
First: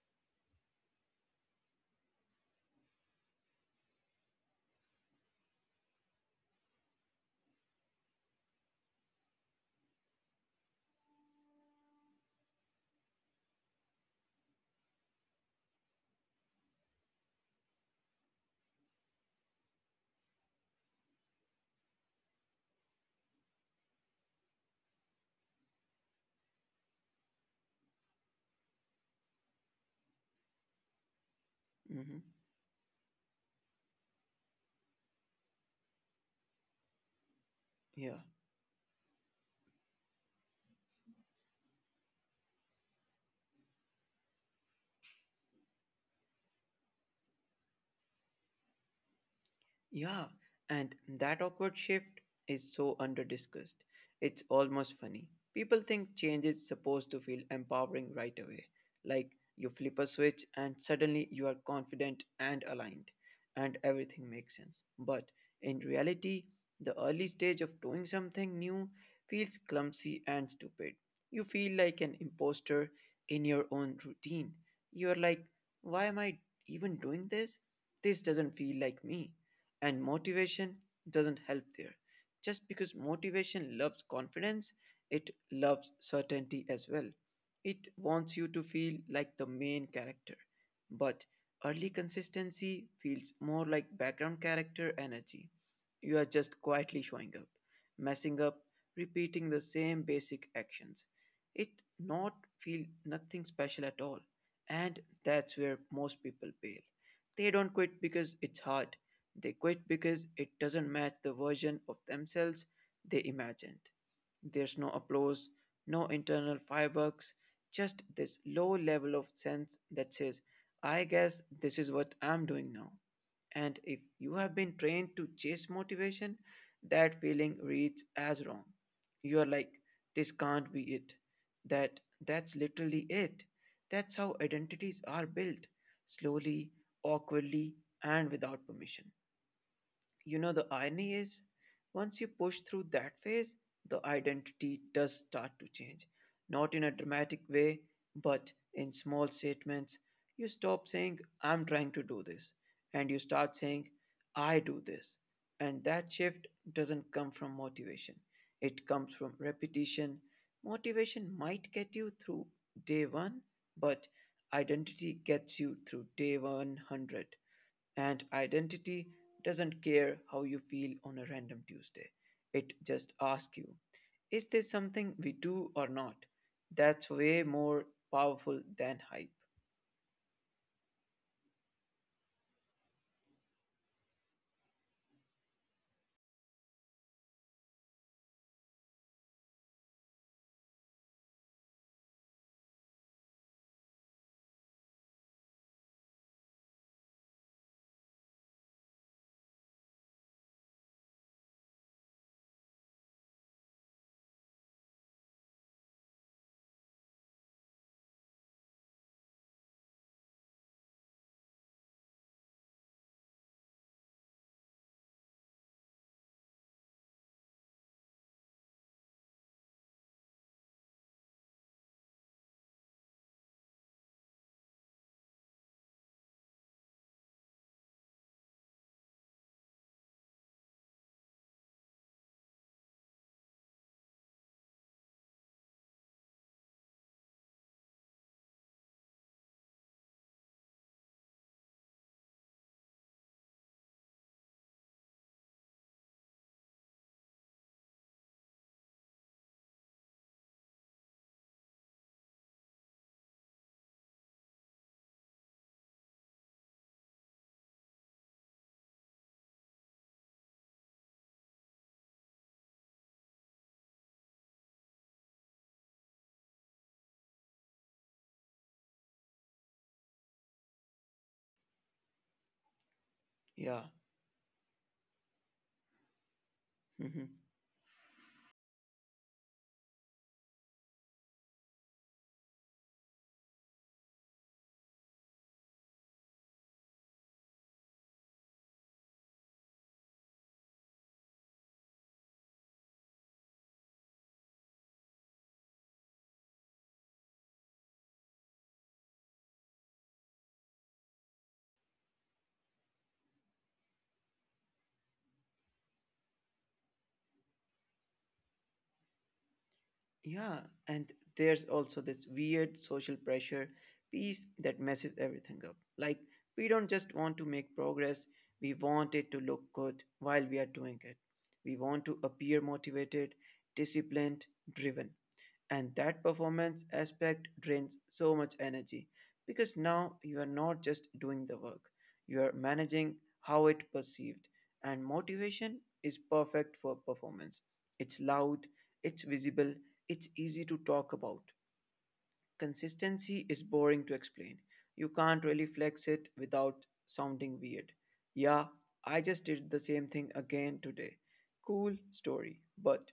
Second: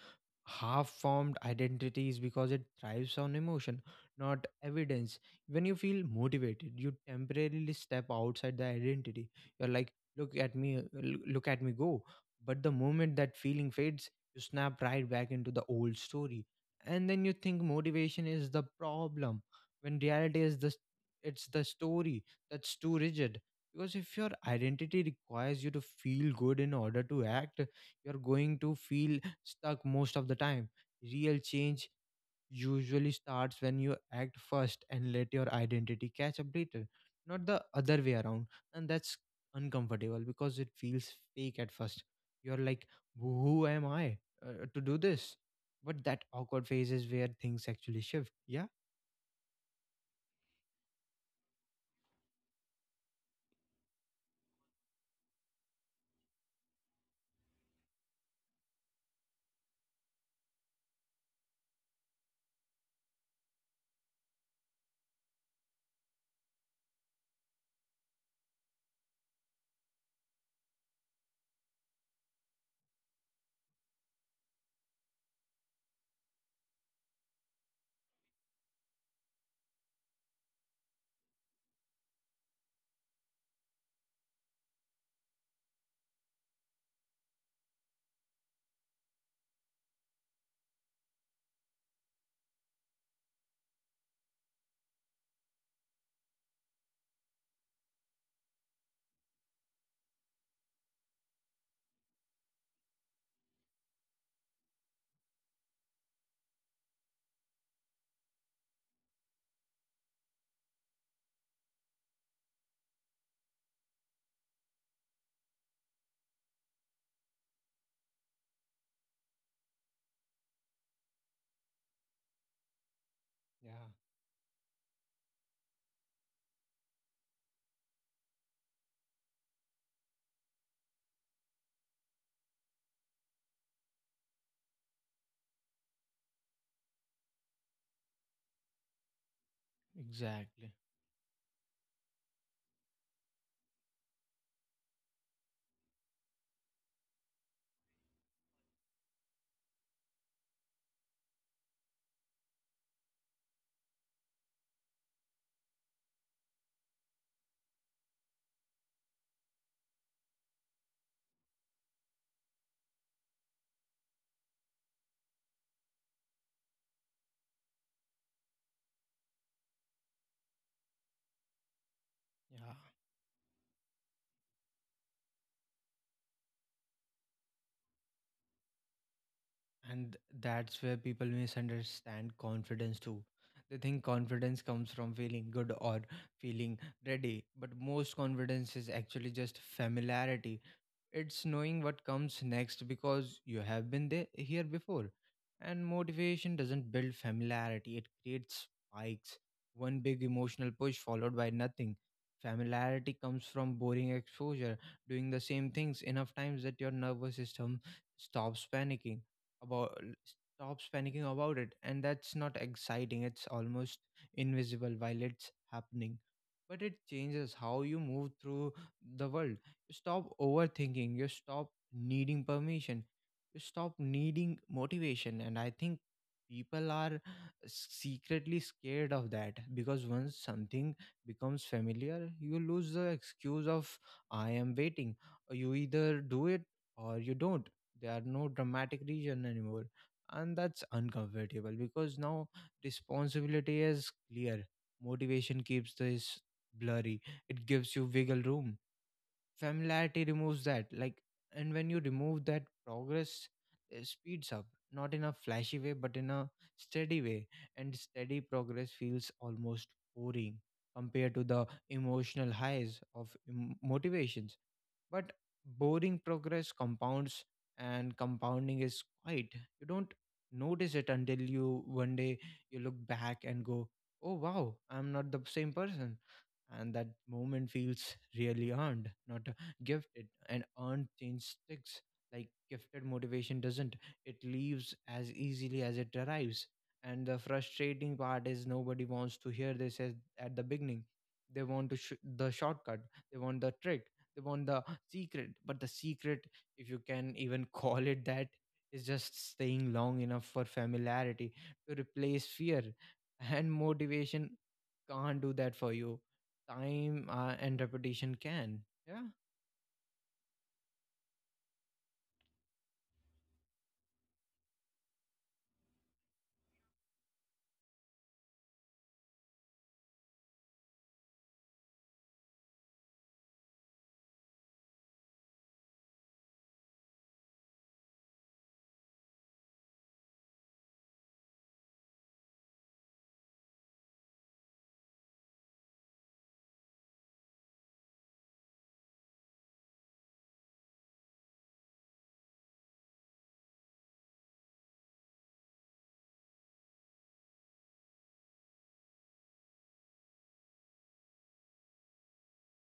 S1: half formed identities because it thrives on emotion, not evidence. When you feel motivated, you temporarily step outside the identity. You're like, look at me go. But the moment that feeling fades, you snap right back into the old story. And then you think motivation is the problem, when reality is the it's the story that's too rigid. Because if your identity requires you to feel good in order to act, you're going to feel stuck most of the time. Real change
S2: Hmm.
S1: usually starts when you act first and let your identity catch up later, not the other way
S2: Yeah.
S1: around. And that's uncomfortable because it feels fake at first. You're like, who am I to do this? But that awkward phase is where things actually shift. Yeah.
S2: Yeah, and that awkward shift is so underdiscussed. It's almost funny. People think change is supposed to feel empowering right away. Like you flip a switch and suddenly you are confident and aligned, and everything makes sense. But in reality, the early stage of doing something new feels clumsy and stupid. You feel like an imposter in your own routine. You're like, why am I even doing this? This doesn't feel like me and motivation doesn't help there. Just because motivation loves confidence, it loves certainty as well. It wants you to feel like the main character. But early consistency feels more like background character energy. You are just quietly showing up, messing up, repeating the same basic actions. It not feel nothing special at all. And that's where most people fail. They don't quit because it's hard. They quit because it doesn't match the version of themselves they imagined. There's no applause, no internal fireworks, just this low level of sense that says, I guess this is what I'm doing now. And if
S1: Yeah,
S2: you have been trained to chase motivation, that feeling reads as wrong. You are like, this can't be it. That that's literally it. That's how identities are built, slowly, awkwardly, and without permission. You know, the
S1: exactly.
S2: irony is, once you push through that phase, the identity does start to change. Not in a dramatic way, but in small statements. You stop saying, I'm trying to do this, and you start saying, I do this. And that shift doesn't come from motivation, it comes from repetition. Motivation might get you through day one, but identity gets you through day 100. And identity doesn't care how you feel on a random Tuesday. It
S1: Yeah.
S2: just asks you, is this something we do or not? That's way more powerful than hype.
S1: And that's where people misunderstand confidence too. They think confidence comes from feeling good or feeling ready, but most confidence is actually just familiarity. It's knowing what comes next because you have been there here before. And motivation doesn't build familiarity, it creates spikes. One big emotional push followed by nothing. Familiarity comes from boring exposure, doing the same things enough times that your nervous system stops panicking about stops panicking about it. And that's not exciting. It's almost invisible while it's happening. But it changes how you move through the world. Stop overthinking, you stop needing permission, you stop needing motivation. And I think people are secretly scared of that, because once something becomes familiar, you lose the excuse of, I am waiting. You either do it or you don't. There are no dramatic reason anymore, and that's uncomfortable because now responsibility is clear. Motivation keeps this blurry, it gives you wiggle room. Familiarity removes that, like, and when you remove that, progress speeds up, not in a flashy way, but in a steady way. And steady progress feels almost boring compared to the emotional highs of motivations. But boring progress compounds, and compounding is quite you don't notice it until, you one day, you look back and
S2: Yeah.
S1: go, oh wow, I'm not the same person. And that
S2: <laughs>
S1: moment feels really earned, not gifted. And earned change sticks. Like gifted motivation doesn't. It leaves as easily as it arrives. And the frustrating part is nobody wants to hear this at the beginning. They want to the shortcut. They want the trick. They want the secret. But the secret, if you can even <laughs> call it that, is just staying long enough for familiarity to replace fear. And motivation can't do that for you. Time and repetition can. Yeah.
S2: Yeah, and there's also this weird social pressure piece that messes everything up. Like, we don't just want to make progress, we want it to look good while we are doing it. We want to appear motivated, disciplined, driven. And that performance aspect drains so much energy because now you are not just doing the work, you are managing how it perceived, and motivation is perfect for performance. It's loud, it's visible, it's easy to talk about. Consistency is boring to explain. You can't really flex it without sounding weird. Yeah, I just did the same thing again today. Cool story, but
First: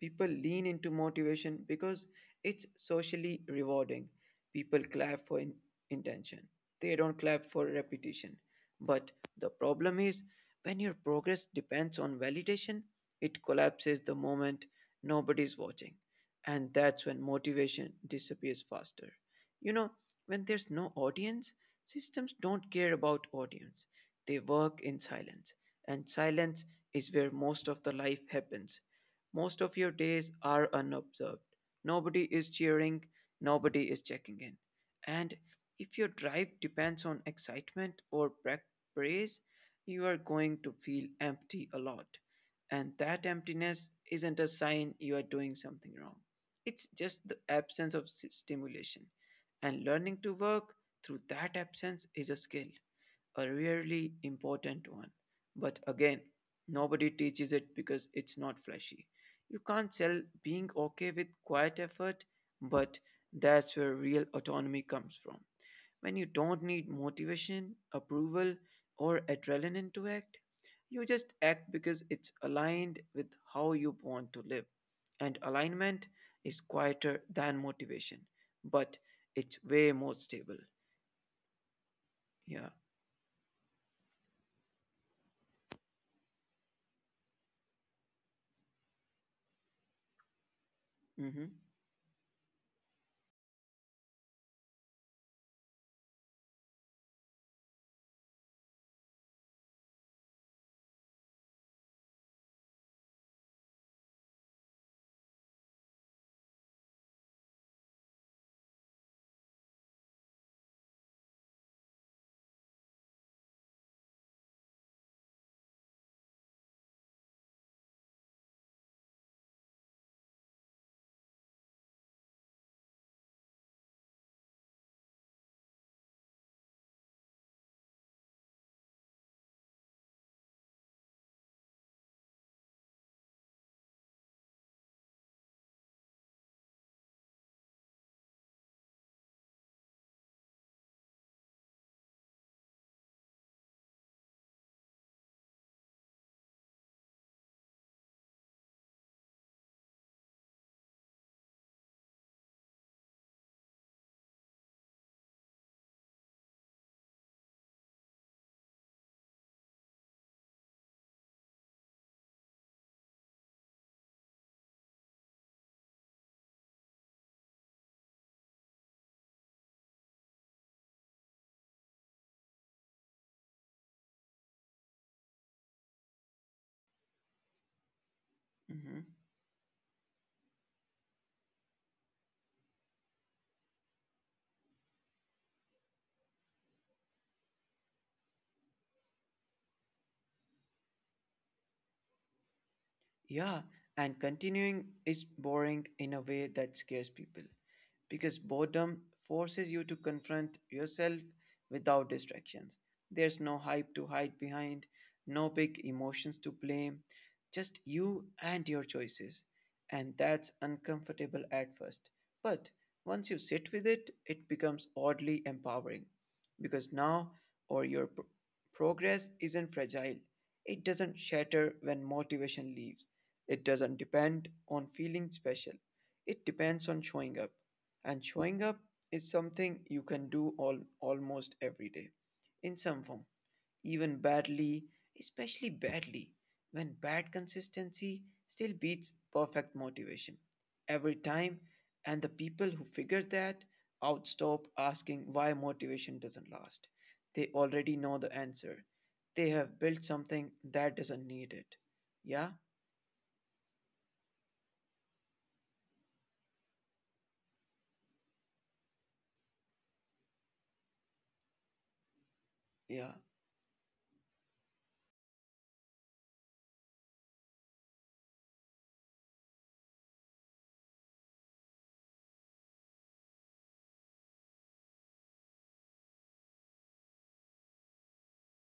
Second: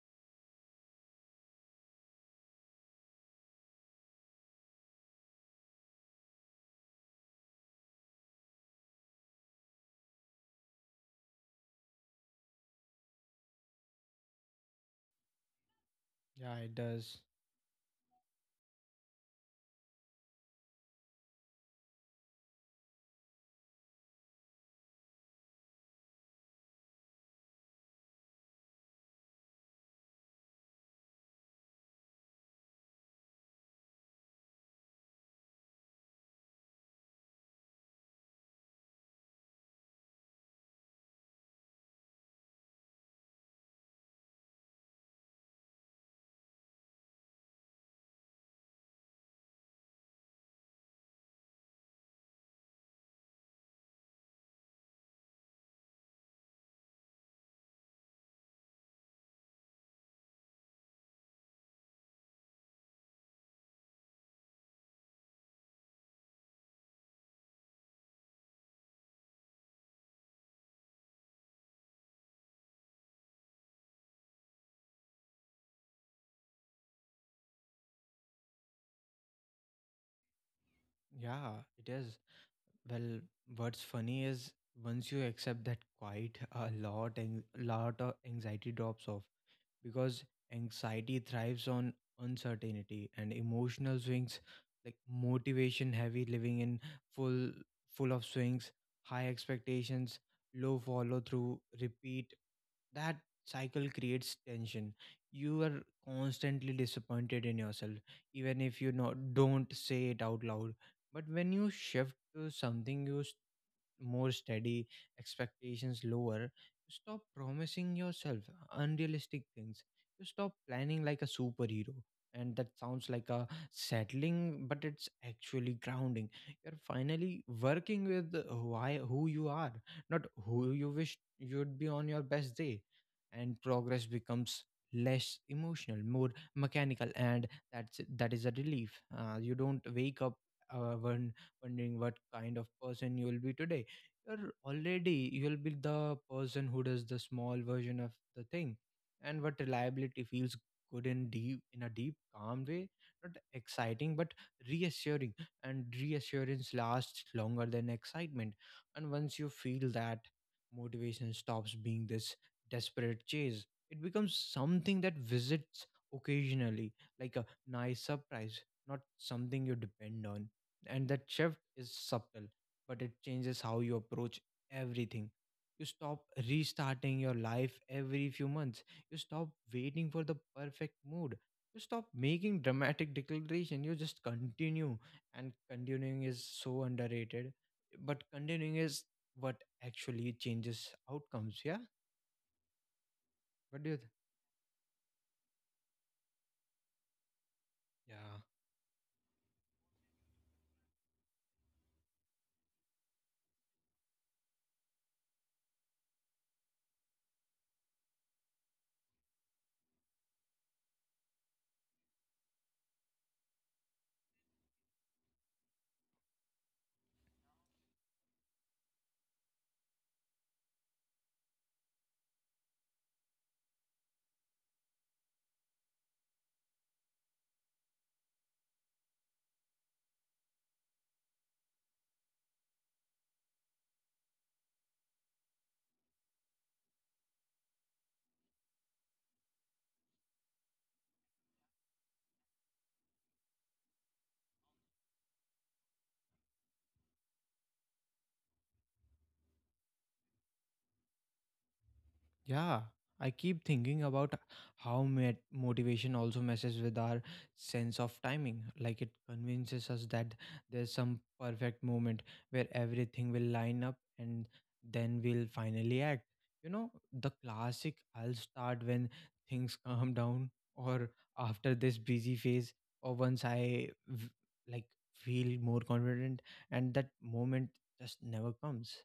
S2: people lean into motivation because it's socially rewarding. People clap for intention, they don't clap for repetition. But the problem is when your progress depends on validation, it collapses the moment nobody's watching
S1: Yeah,
S2: and
S1: it
S2: that's
S1: does.
S2: when motivation disappears faster. You know, when there's no audience, systems don't care about audience. They work in silence, and silence is where most of the life happens. Most of your days are unobserved. Nobody is cheering, nobody is checking in. And if your drive depends on excitement or praise, you are going to feel empty a lot. And that emptiness isn't a sign you are doing something wrong. It's just the absence of stimulation. And learning to work through that absence is a skill, a really important one. But again, nobody teaches it because it's not flashy. You can't sell being okay with quiet effort, but that's where real autonomy comes from. When you don't need motivation, approval, or adrenaline to act, you just act because it's aligned with how you want to live. And alignment is quieter than motivation, but it's way more stable.
S1: Yeah, it is.
S2: Yeah.
S1: Well, what's funny is, once you accept that, quite a lot, and lot of anxiety drops off, because anxiety thrives
S2: Mm-hmm.
S1: on uncertainty and emotional swings. Like motivation heavy living in, full full of swings. High expectations, low follow through, repeat. That cycle creates tension. You are constantly disappointed in yourself, even if you not don't say it out loud. But when you shift to something you more steady, expectations lower. You stop promising yourself unrealistic things. You stop planning like a superhero. And that sounds like a settling, but it's actually grounding. You're finally working with why who you are, not who you wish you'd be on your best day. And progress becomes less emotional, more mechanical, and that is a relief. You don't wake up uh, won- wondering what kind of person you will be today. You'll be the person who does the small version of the thing. And what reliability feels good in a deep calm way, not exciting but reassuring. And reassurance lasts longer than excitement. And once you feel that, motivation stops being this desperate chase. It becomes something that visits occasionally, like a nice surprise, not something you depend on. And that shift is subtle, but it changes how you approach everything. You stop restarting your life every few months. You
S2: Mm-hmm.
S1: stop waiting for the perfect mood. You stop making dramatic declaration. You just continue, and continuing is so underrated. But continuing is what actually changes outcomes. Yeah. What
S2: Yeah,
S1: do you?
S2: and continuing is boring in a way that scares people
S1: Yeah.
S2: because boredom forces you to confront yourself without distractions. There's no hype to hide behind, no big emotions to blame, just you and your choices. And that's uncomfortable at first. But once you sit with it, it becomes oddly empowering because now or your progress isn't fragile. It doesn't shatter when motivation leaves. It doesn't depend on feeling special, it depends on showing up. And showing up is something you can do all, almost every day in some form, even badly, especially badly, when bad consistency still beats perfect motivation every time. And the people who figure that out stop asking why motivation doesn't last. They already know the answer. They have built something that doesn't need it.
S1: Yeah,
S2: Yeah,
S1: I keep thinking about how met motivation also messes with our sense of timing. Like, it convinces us that there's some perfect moment where everything
S2: yeah.
S1: will line up and then we'll finally act. You know, the classic "I'll start when things <laughs> calm down, or after this busy phase, or once I like feel more confident," and that moment just never comes.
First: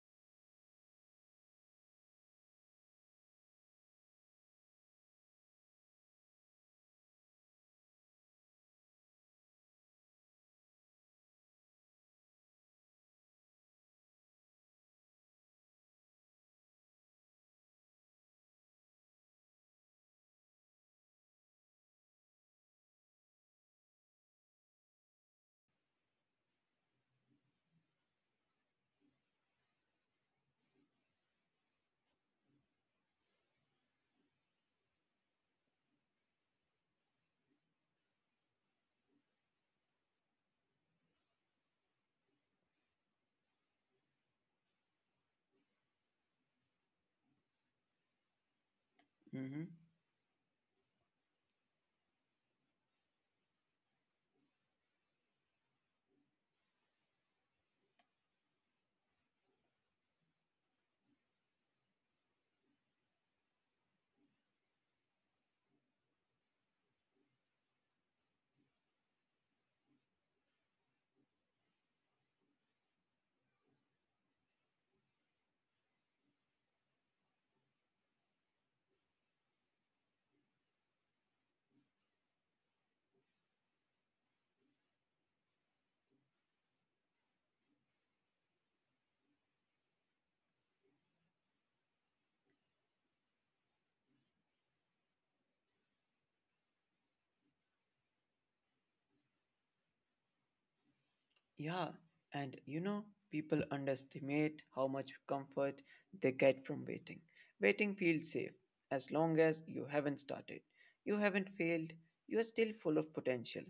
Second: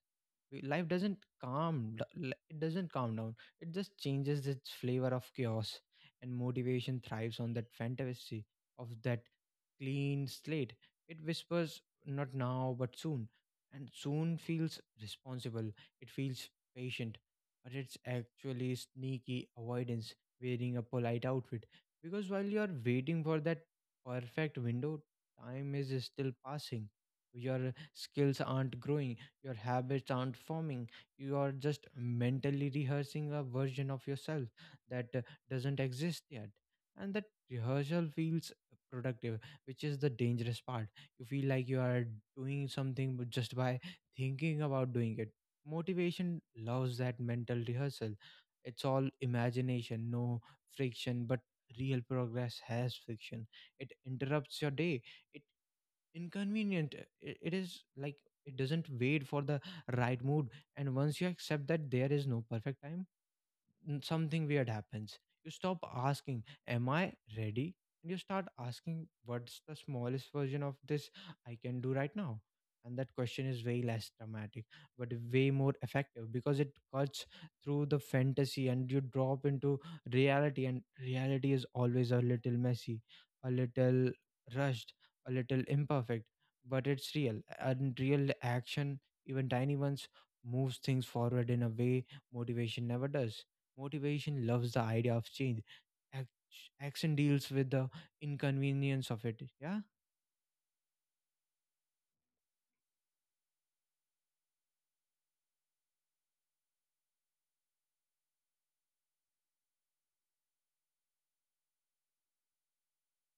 S1: Life doesn't calm d- it doesn't calm down, it just changes its flavor of chaos. And motivation thrives on that fantasy of that clean slate. It whispers "not now but soon," and soon feels responsible, it feels patient, but it's actually sneaky avoidance wearing a polite outfit. Because while you are waiting for that perfect window, time is still passing, your skills aren't growing, your habits aren't forming. You are just mentally rehearsing a version of yourself that doesn't exist yet. And that rehearsal feels productive, which is the dangerous part. You feel like you are doing something but just by thinking about doing it. Motivation loves that mental rehearsal. It's all
S2: Hmm.
S1: imagination, no friction, but real progress has friction. It interrupts your day, inconvenient. It is like it doesn't wait for the right mood. And once you accept that there is no perfect time, something weird happens. You stop asking, "Am I ready?" And you start asking, "What's the smallest version of this I can do right now?" And that question is way less dramatic, but way more effective, because it cuts through the fantasy and you drop into reality. And reality is always a little messy, a little rushed, a little imperfect, but it's real. And real action, even tiny ones, moves things forward in a way motivation never does. Motivation loves the idea of change. Ac- Action deals with the inconvenience of it. Yeah,
S2: Yeah, and you know, people underestimate how much comfort they get from waiting. Waiting feels safe as long as you haven't started, you haven't failed, you are still full of potential.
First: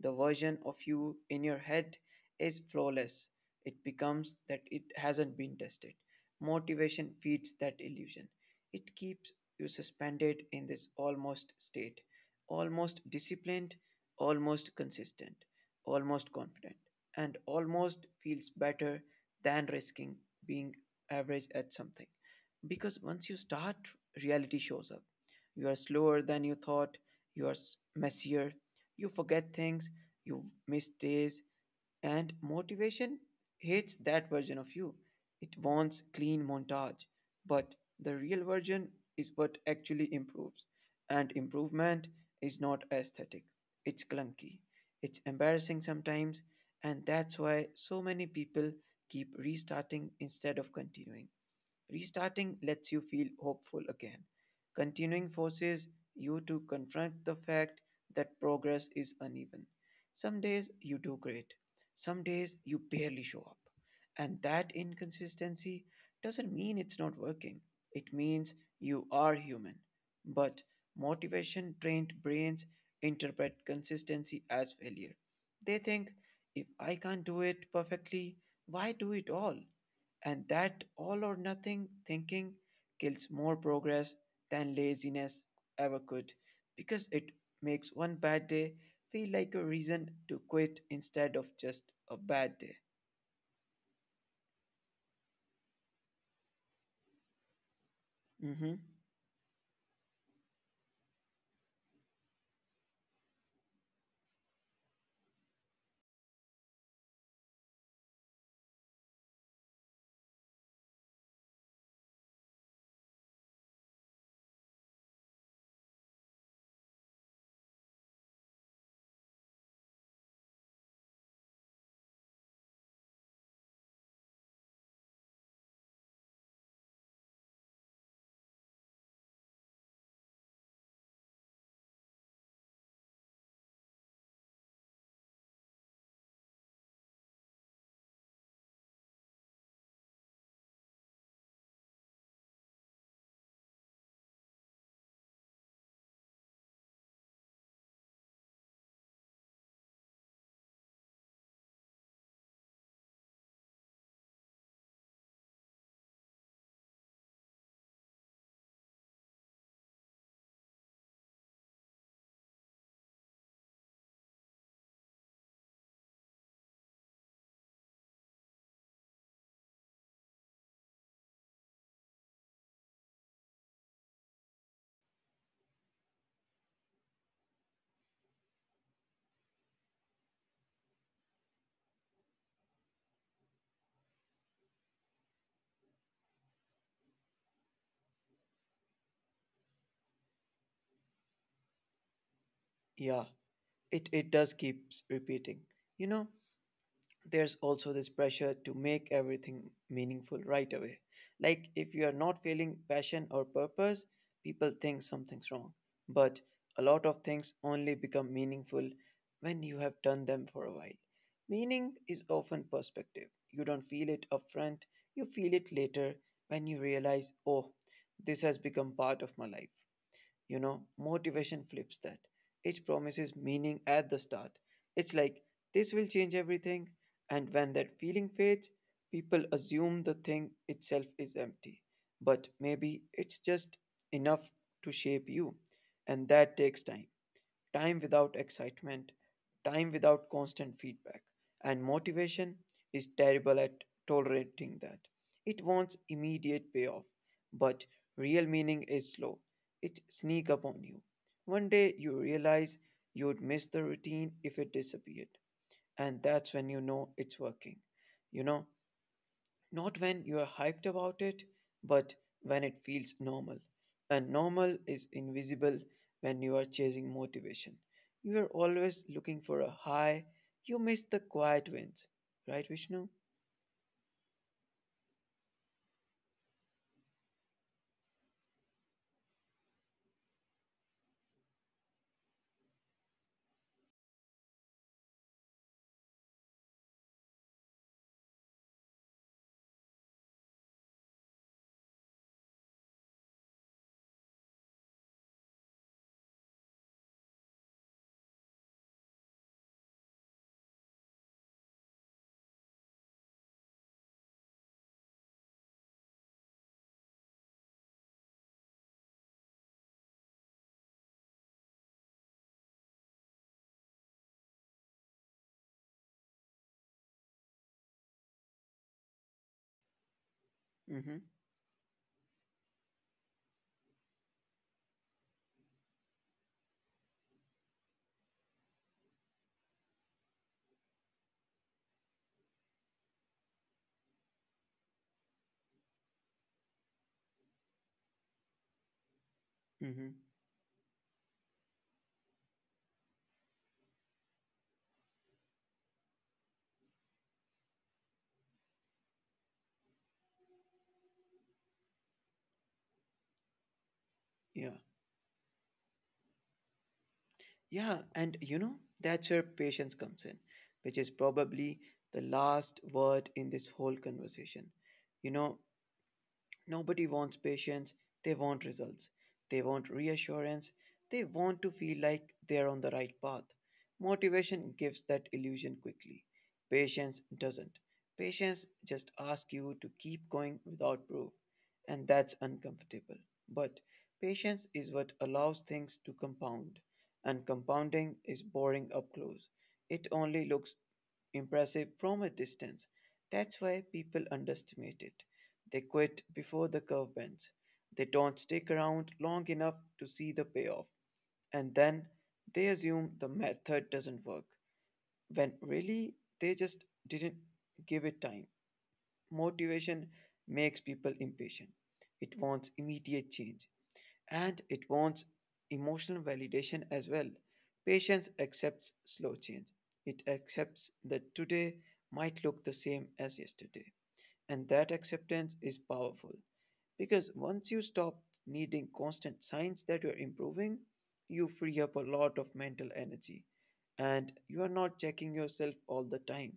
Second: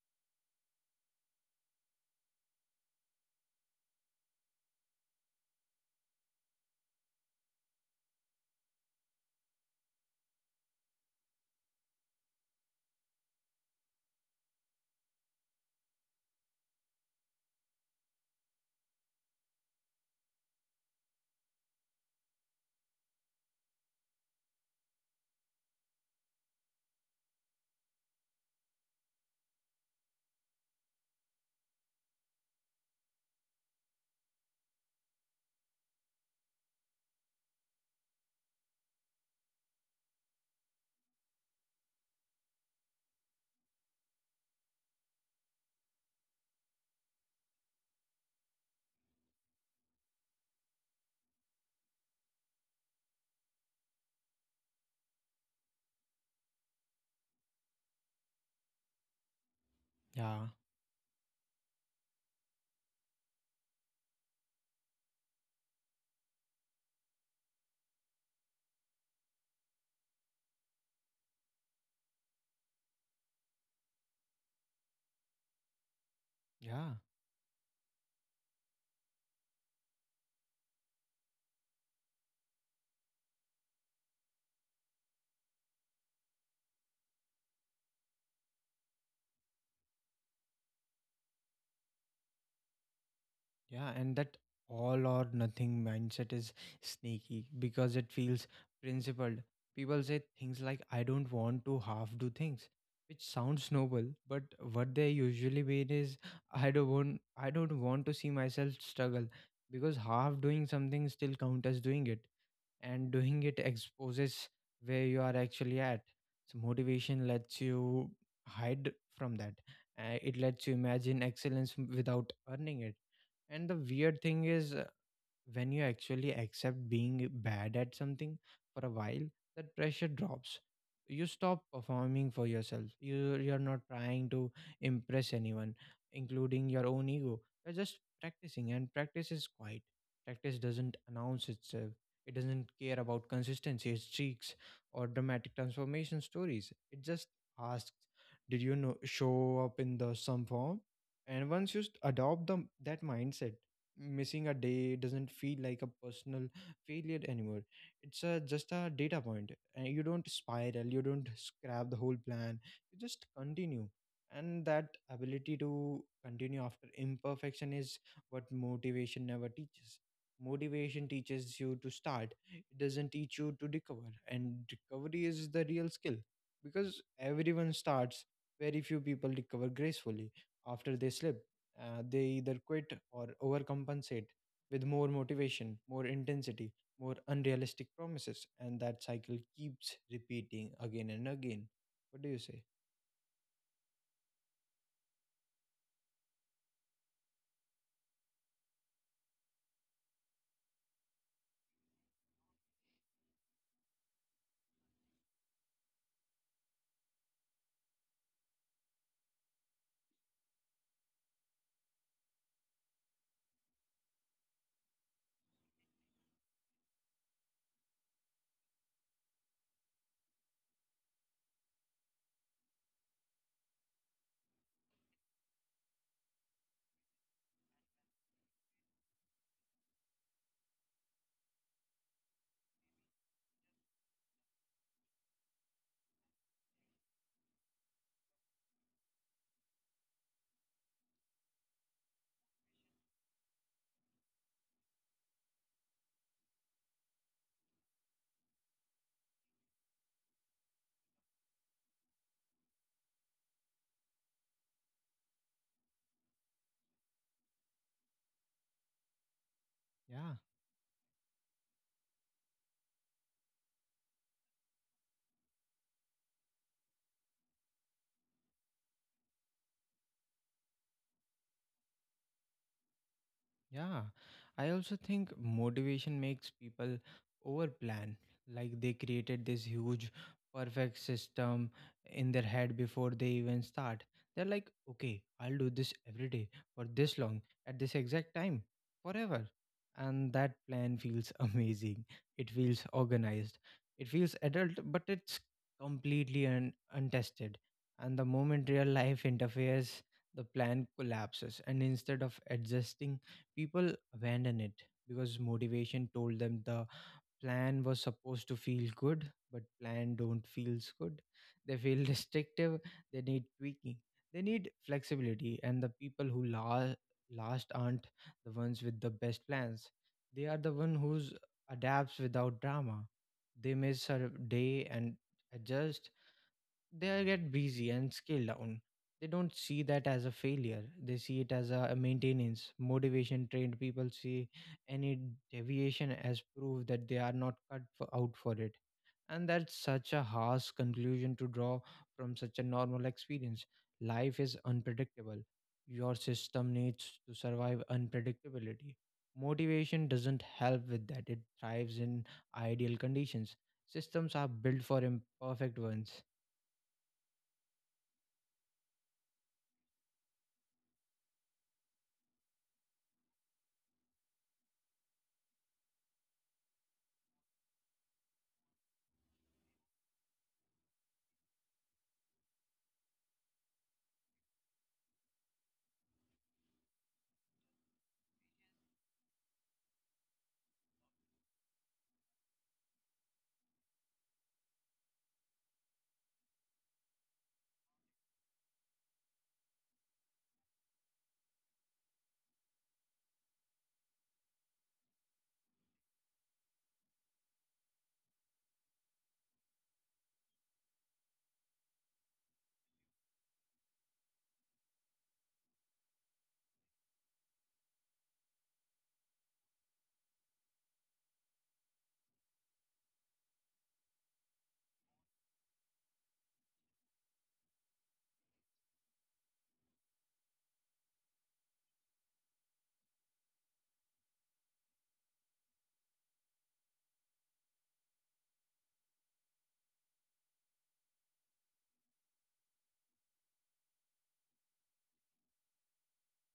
S2: The version of you in your head is flawless. It becomes that it hasn't been tested. Motivation feeds that illusion. It keeps you suspended in this almost state, almost disciplined, almost consistent, almost confident and almost feels better than risking being average at something. Because once you start, reality shows up. You are slower than you thought, you are messier, you forget things, you miss days, and motivation hates that version of you. It wants clean montage. But the real version is what actually improves. And improvement is not aesthetic, it's clunky, it's embarrassing sometimes. And that's why so many people keep restarting instead of continuing. Restarting lets you feel hopeful again. Continuing forces you to confront the fact that progress is uneven.
S1: yeah,
S2: Some days you do great, some days you barely show up. And that inconsistency doesn't mean it's not working, it means you are human. But motivation trained brains interpret consistency as failure. They think, if
S1: yeah,
S2: I can't do it perfectly, why do it all? And that all or nothing thinking kills more progress than laziness ever could because it makes one bad day feel like a reason to quit instead of just a bad day.
S1: yeah. And that all or nothing mindset is sneaky because it feels
S2: Hmm.
S1: principled. People say things like, "I don't want to half do things," which sounds noble, but what they usually mean is, "I don't want to see myself struggle," because half doing something still counts as doing it, and doing it exposes where you are actually at. So motivation lets you hide from that. It lets you imagine excellence without earning it. And the weird thing is, when you actually accept being bad at something for a while, that pressure drops. You stop performing for yourself. You're not trying to impress anyone, including your own ego. You're just practicing, and practice is quiet. Practice doesn't announce itself, it doesn't care about consistency streaks or dramatic transformation stories. It just asks, did you know show up in the some form. And once you adopt that mindset, missing a day doesn't feel like a personal failure anymore. It's just a data point, and you don't spiral, you don't scrap the whole plan, you just continue. And that ability to continue after imperfection is what motivation never teaches. Motivation teaches you to start, it doesn't teach you to recover. And recovery is the real skill, because everyone starts, very few people recover gracefully after they slip. They either quit or overcompensate with more motivation, more intensity, more unrealistic promises, and that cycle keeps repeating again and again. What do you say?
S2: Yeah, it does keeps repeating. You know, there's also this pressure to make everything meaningful right away. Like if you are not feeling passion or purpose, people think something's wrong. But a lot of things only become meaningful when you have done them for a while. Meaning is often perspective. You don't feel it upfront, you feel it later when you realize, oh, this has become part of my life. You know, motivation flips that. It promises meaning at the start. It's like, this will change everything. And when that feeling fades, people assume the thing itself is empty. But maybe it's just enough to shape you. And that takes time. Time without excitement, time without constant feedback, and motivation is terrible at tolerating that. It wants immediate payoff, but real meaning is slow. It sneaks up on you. One day you realize you'd miss the routine if it disappeared, and that's when you know it's working. You know, not
S1: Yeah.
S2: when you're hyped about it, but when it feels normal. And normal is invisible when you are chasing motivation. You are always looking for a high. You miss the quiet wins. Right, Vishnu?
S1: Yeah, I also think motivation makes people overplan. Like they created this huge, perfect system in their head before they even start. They're like, "okay, I'll do this every day for this long at this exact time forever." And that plan feels <laughs> amazing. It feels organized. It feels adult, but it's completely untested. And the moment real life <laughs> interferes, the plan collapses. And instead of adjusting, people abandoned it because motivation told them the plan was supposed to feel good, but plan don't feels good, they feel <laughs> restrictive, they need tweaking, they need flexibility. And the people who last aren't the ones with the best plans, they are the one who's
S2: Mm-hmm.
S1: adapts without drama. They miss a day and adjust, they get busy and scale down. They don't see that as a failure. They see it as a maintenance. Motivation trained people see any deviation as proof that they are not out for it. And that's such a
S2: Mm-hmm.
S1: harsh conclusion to draw from such a normal experience. Life is unpredictable. Your system needs to survive unpredictability. Motivation doesn't help with that, it thrives in ideal conditions. Systems are built
S2: Yeah.
S1: for imperfect ones.
S2: Yeah. And you know, that's where patience comes in, which is probably the last word in this whole conversation. You know, nobody wants patience, they want results. They want reassurance, they want to feel like they're on the right path. Motivation gives that illusion quickly. Patience doesn't. Patience just asks you to keep going without proof and that's uncomfortable. But patience is what allows things to compound, and compounding is boring up close. It only looks impressive from a distance. That's why people underestimate it. They quit before the curve bends. They don't stick around long enough to see the payoff, and then they assume the method doesn't work, when really they just didn't give it time. Motivation makes people impatient. It wants immediate change and it wants emotional validation as well. Patience accepts slow change. It accepts that today might look the same as yesterday. And that acceptance is powerful. Because once you stop needing constant signs that you're improving, you free up a lot of mental energy. And you are not checking yourself all the time.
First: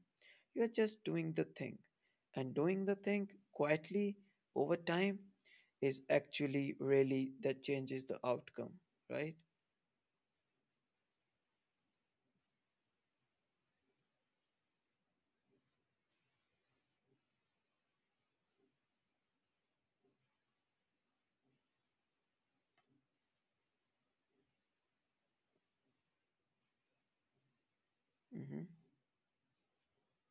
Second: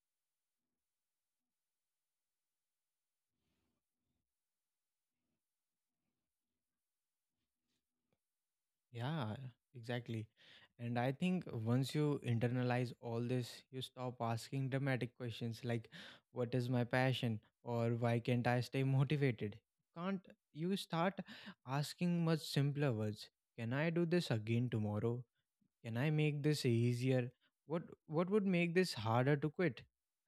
S2: You are just doing the thing. And doing the thing quietly over time is actually really that changes the outcome, right?
S1: Yeah, exactly. And I think once you internalize all this, you stop asking dramatic questions like, "What is my passion?" or "Why can't I stay motivated?" Can't you start asking much simpler words? Can I do this again tomorrow? Can I make this easier? what what would
S2: Hmm.
S1: make this harder to quit?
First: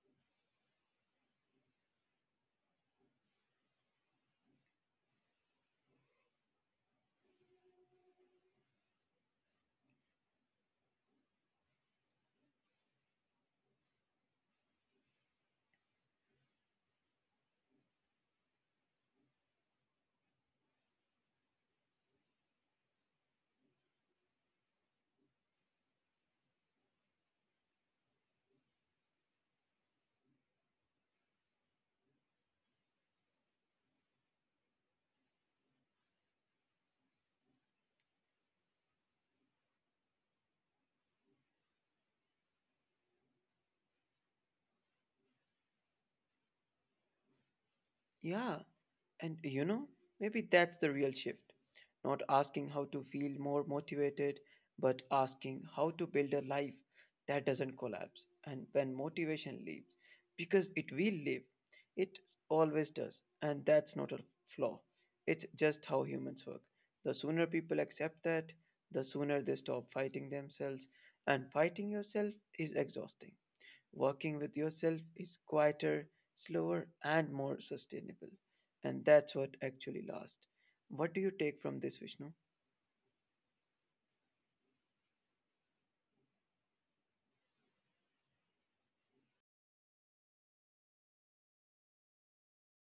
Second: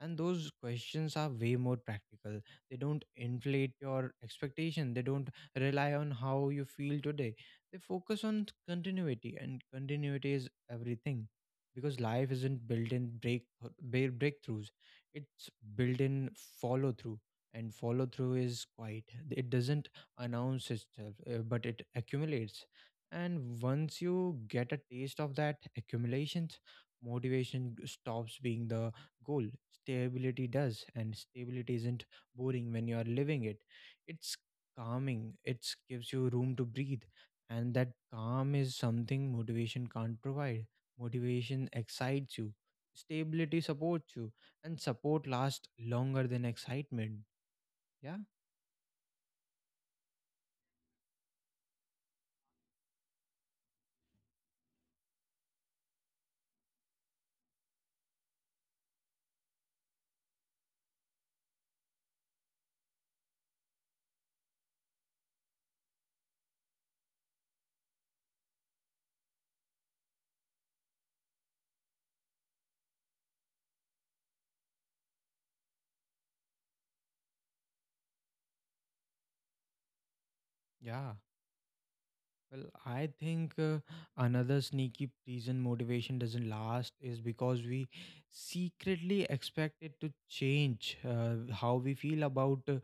S1: And those questions are way more practical. They don't inflate your expectation, they don't rely on how you feel today, they focus on continuity, and continuity is everything. Because life isn't built in breakthroughs, it's built in follow through. And follow through is quiet, it doesn't announce itself, but it accumulates. And once you get a taste of that accumulation, motivation stops being the goal. Stability does. And stability isn't boring when you are living it. It's calming, it gives you room to breathe. And that calm is something motivation can't provide. Motivation excites you, stability supports you, and support lasts longer than excitement. Yeah,
S2: Yeah, and you know, maybe that's the real shift. Not asking how to feel more motivated, but asking how to build a life that doesn't collapse. And when motivation leaves, because it will leave, it always does. And that's not a flaw, it's just how humans work. The sooner people accept that, the sooner they stop fighting themselves. And fighting yourself is exhausting. Working with yourself is quieter, slower, and more sustainable. And that's what actually lasts. What
S1: yeah.
S2: do you take from this, Vishnu?
S1: Well, I think another sneaky reason motivation doesn't last is because we secretly expect it to change how we feel about uh,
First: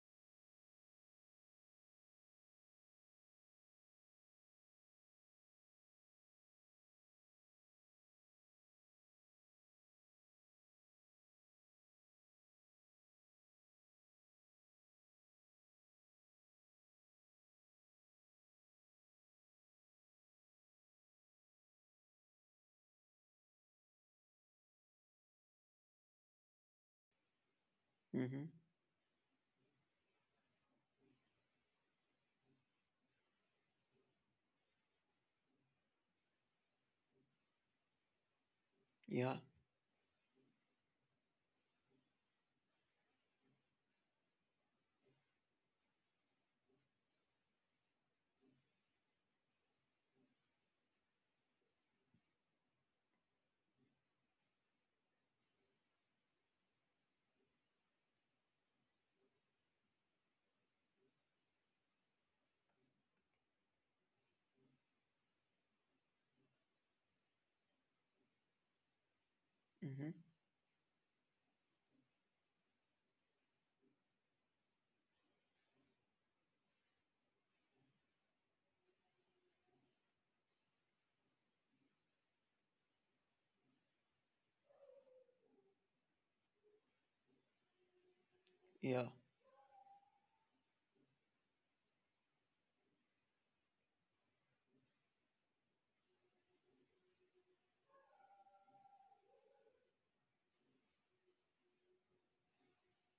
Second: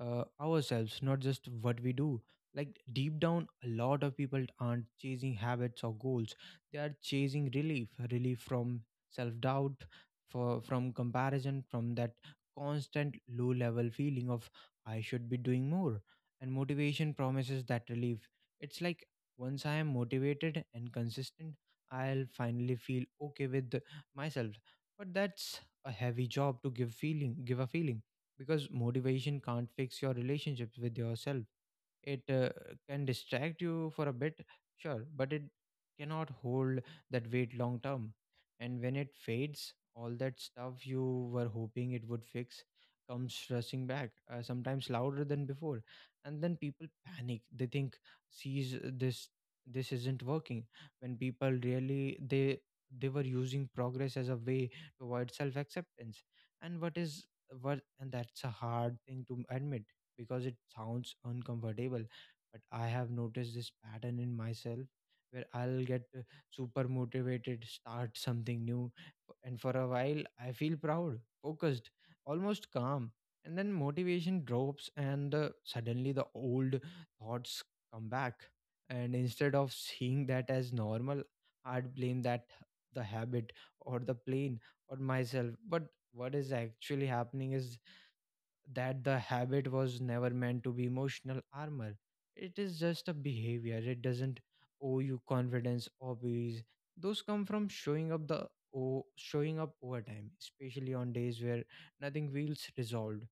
S1: uh, ourselves, not just what we do. Like deep down, a lot of people aren't chasing habits or goals. They are chasing relief, relief from self-doubt, for from comparison, from that constant low-level feeling of "I should be doing more." And motivation promises that relief. It's like, "once I am motivated and consistent, I'll finally feel okay with myself." But that's a heavy job to give give a feeling,
S2: Mm-hmm.
S1: because motivation can't fix your relationships with yourself. It can distract you for a bit, sure, but it cannot hold that weight long term. And when it
S2: Yeah.
S1: fades, all that stuff you were hoping it would fix comes rushing back, sometimes louder than before. And then people panic. They think sees this isn't working, when people really they were using progress as a way to avoid self acceptance. And what is what and that's a hard thing to admit, because it sounds uncomfortable. But I have noticed this pattern in myself, where I'll get super motivated, start something new, and for a while
S2: Mm-hmm.
S1: I feel proud, focused, almost calm. And then motivation drops, and suddenly the old thoughts come back. And instead of seeing that as normal, I'd blame that the habit or the plane or myself. But what is actually happening is that
S2: Yeah.
S1: the habit was never meant to be emotional armor. It is just a behavior. It doesn't owe you confidence, hobbies. Those come from showing up the o showing up over time, especially on days where nothing feels resolved.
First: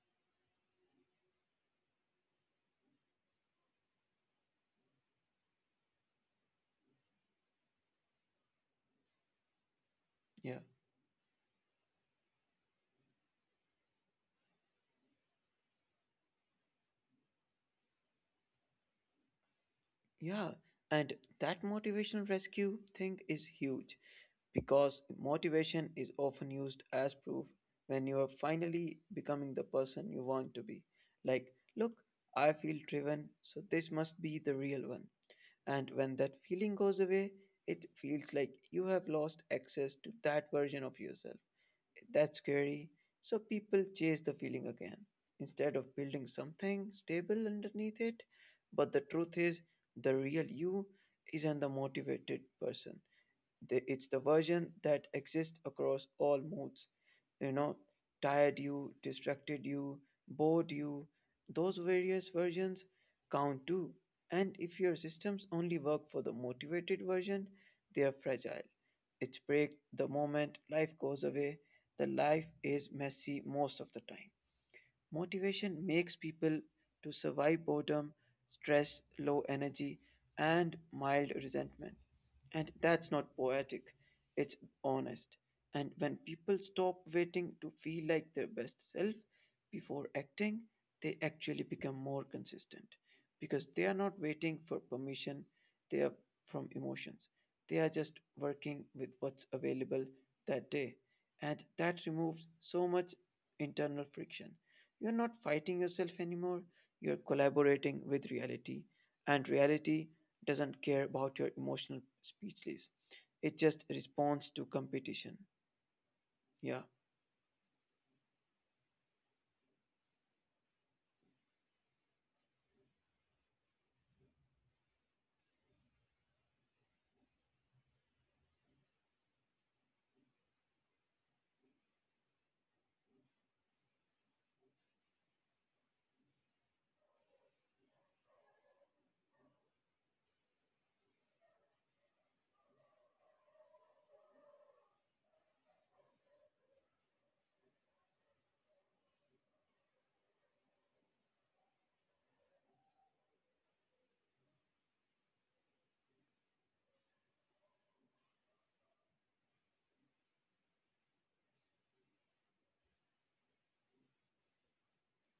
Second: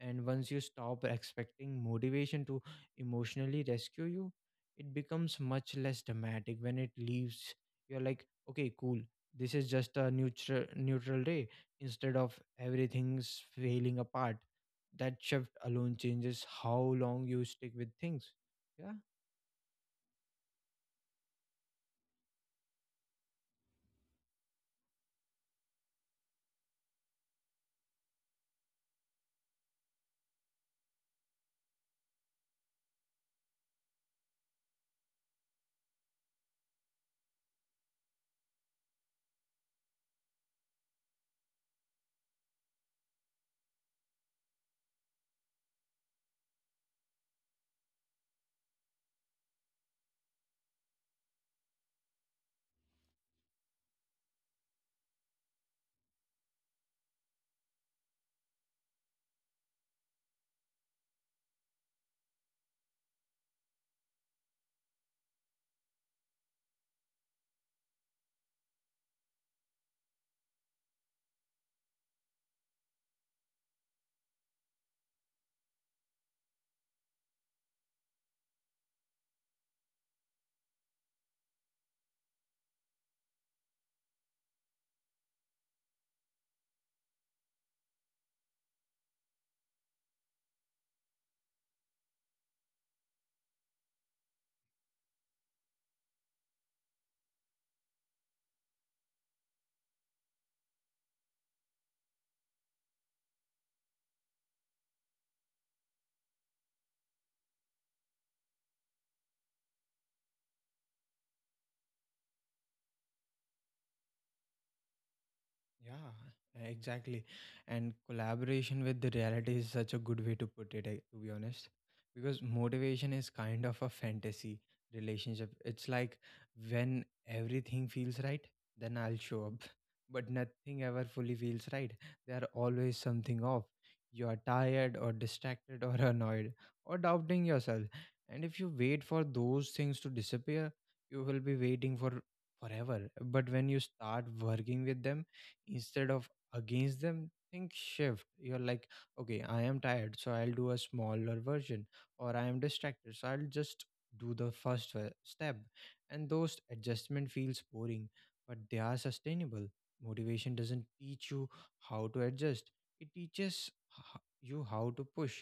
S1: And once you stop expecting motivation to emotionally rescue you, it becomes much less dramatic when it leaves. You're like, okay, cool. This is just a
S2: Yeah.
S1: neutral day, instead of everything's failing apart. That shift alone changes how long you stick with things. Yeah.
S2: Yeah. And that motivational rescue thing is huge because motivation is often used as proof when you are finally becoming the person you want to be. Like, look, I feel driven, so this must be the real one. And when that feeling goes away, it feels like you have lost access to that version of yourself. That's scary. So people chase the feeling again instead of building something stable underneath it. But the truth is, the real you isn't the motivated person. It's the version that exists across all moods. You know, tired you, distracted you, bored you. Those various versions count too. And if your systems only work for the motivated version, they are fragile. It's break the moment life goes away. The life is messy most of the time. Motivation makes people to survive boredom, stress, low energy, and mild resentment. And that's not poetic, it's honest. And when people stop waiting to feel like their best self before acting, they actually become more consistent because they are not waiting for permission, they are from emotions. They are just working with what's available that day. And that removes so much internal friction. You're not fighting yourself anymore, you're collaborating with reality. And reality doesn't care about your emotional speechless, it just responds to competition.
S1: Yeah,
S2: Yeah,
S1: exactly. And collaboration with the reality is such a good way to put it, eh, to be honest. Because motivation is kind of a fantasy relationship. It's like when everything feels right, then I'll show up. <laughs> But nothing ever fully feels right. There are always something off. You are tired or distracted or <laughs> annoyed or doubting yourself. And if you wait for those things to disappear, you will be waiting for forever. But when you start working with them, instead of against them, think shift, you're like, okay, I am tired, so I'll do a smaller version, or I am distracted, so I'll just do the first step. And those adjustment feels boring, but they are sustainable. Motivation doesn't teach you how to adjust, it teaches you how to push,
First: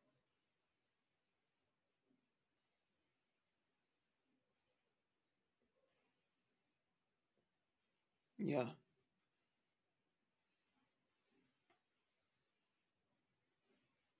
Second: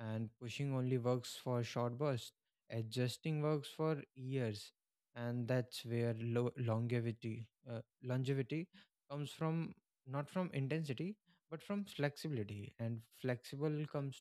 S1: and pushing only works for short bursts. Adjusting works for years, and that's where longevity
S2: yeah,
S1: comes from, not from intensity, but from flexibility. And flexible comes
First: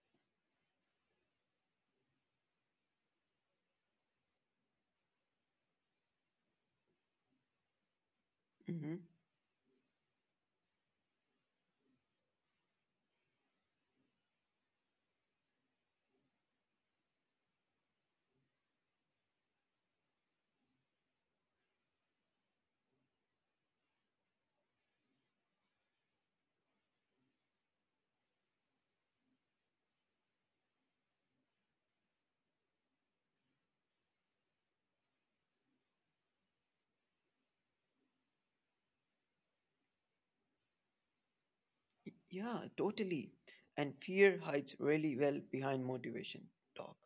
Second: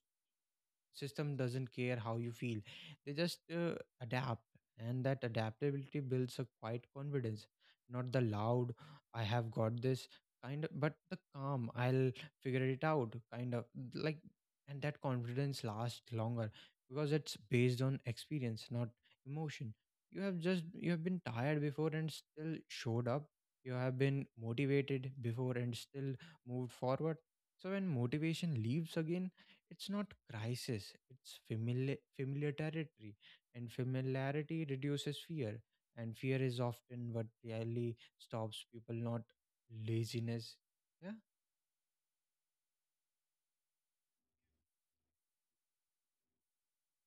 S1: system doesn't care how you feel, they just adapt. And that adaptability builds a quiet confidence, not the loud
S2: hmm,
S1: "I have got this" kind, of but the calm "I'll figure it out" kind of like. And that confidence lasts longer, because it's based on experience, not emotion. You have been tired before and still showed up, you have been motivated before and still moved forward. So when motivation leaves again, it's not crisis, it's familiarity. And familiarity reduces fear, and fear is often what really stops people, not laziness. Yeah.
S2: yeah, totally. And fear hides really well behind motivation talk.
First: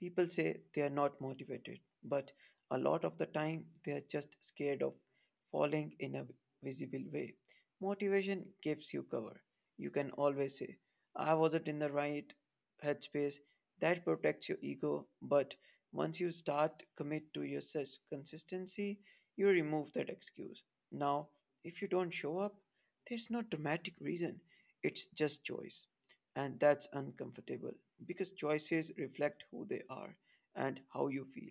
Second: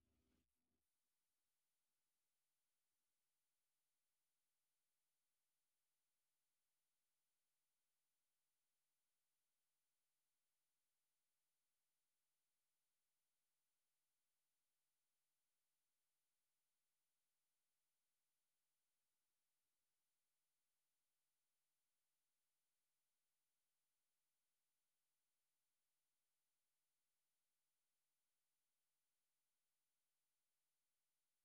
S2: People say they are not motivated, but a lot of the time they are just scared of falling in a visible way. Motivation gives you cover. You can always say, I wasn't in the right headspace. That protects your ego, but once you start commit to your consistency, you remove that excuse. Now, if you don't show up, there's no dramatic reason. It's just choice. And that's uncomfortable because choices reflect who they are and how you feel.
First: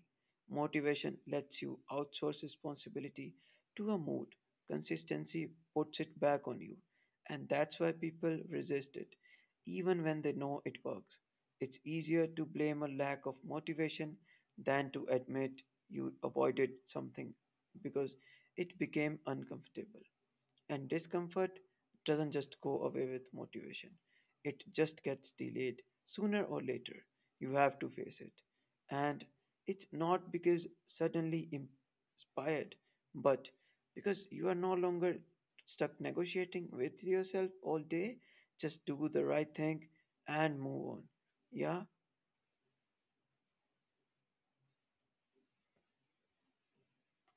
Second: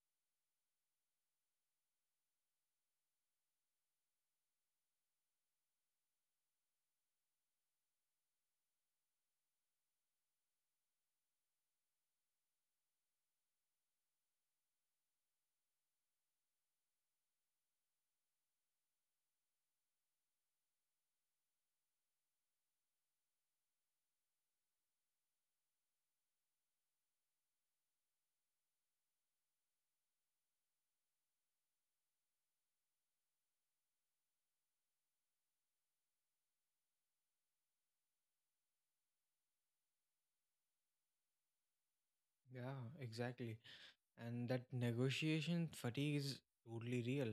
S2: Motivation lets you outsource responsibility to a mood, consistency puts it back on you, and that's why people resist it, even when they know it works. It's easier to blame a lack of motivation than to admit you avoided something because it became uncomfortable. And discomfort doesn't just go away with motivation, it just gets delayed sooner or later. You have to face it. And it's not because suddenly inspired, but because you are no longer stuck negotiating with yourself all day. Just do the right thing and move on. Yeah?
S1: Yeah, exactly. And that negotiation fatigue is totally real.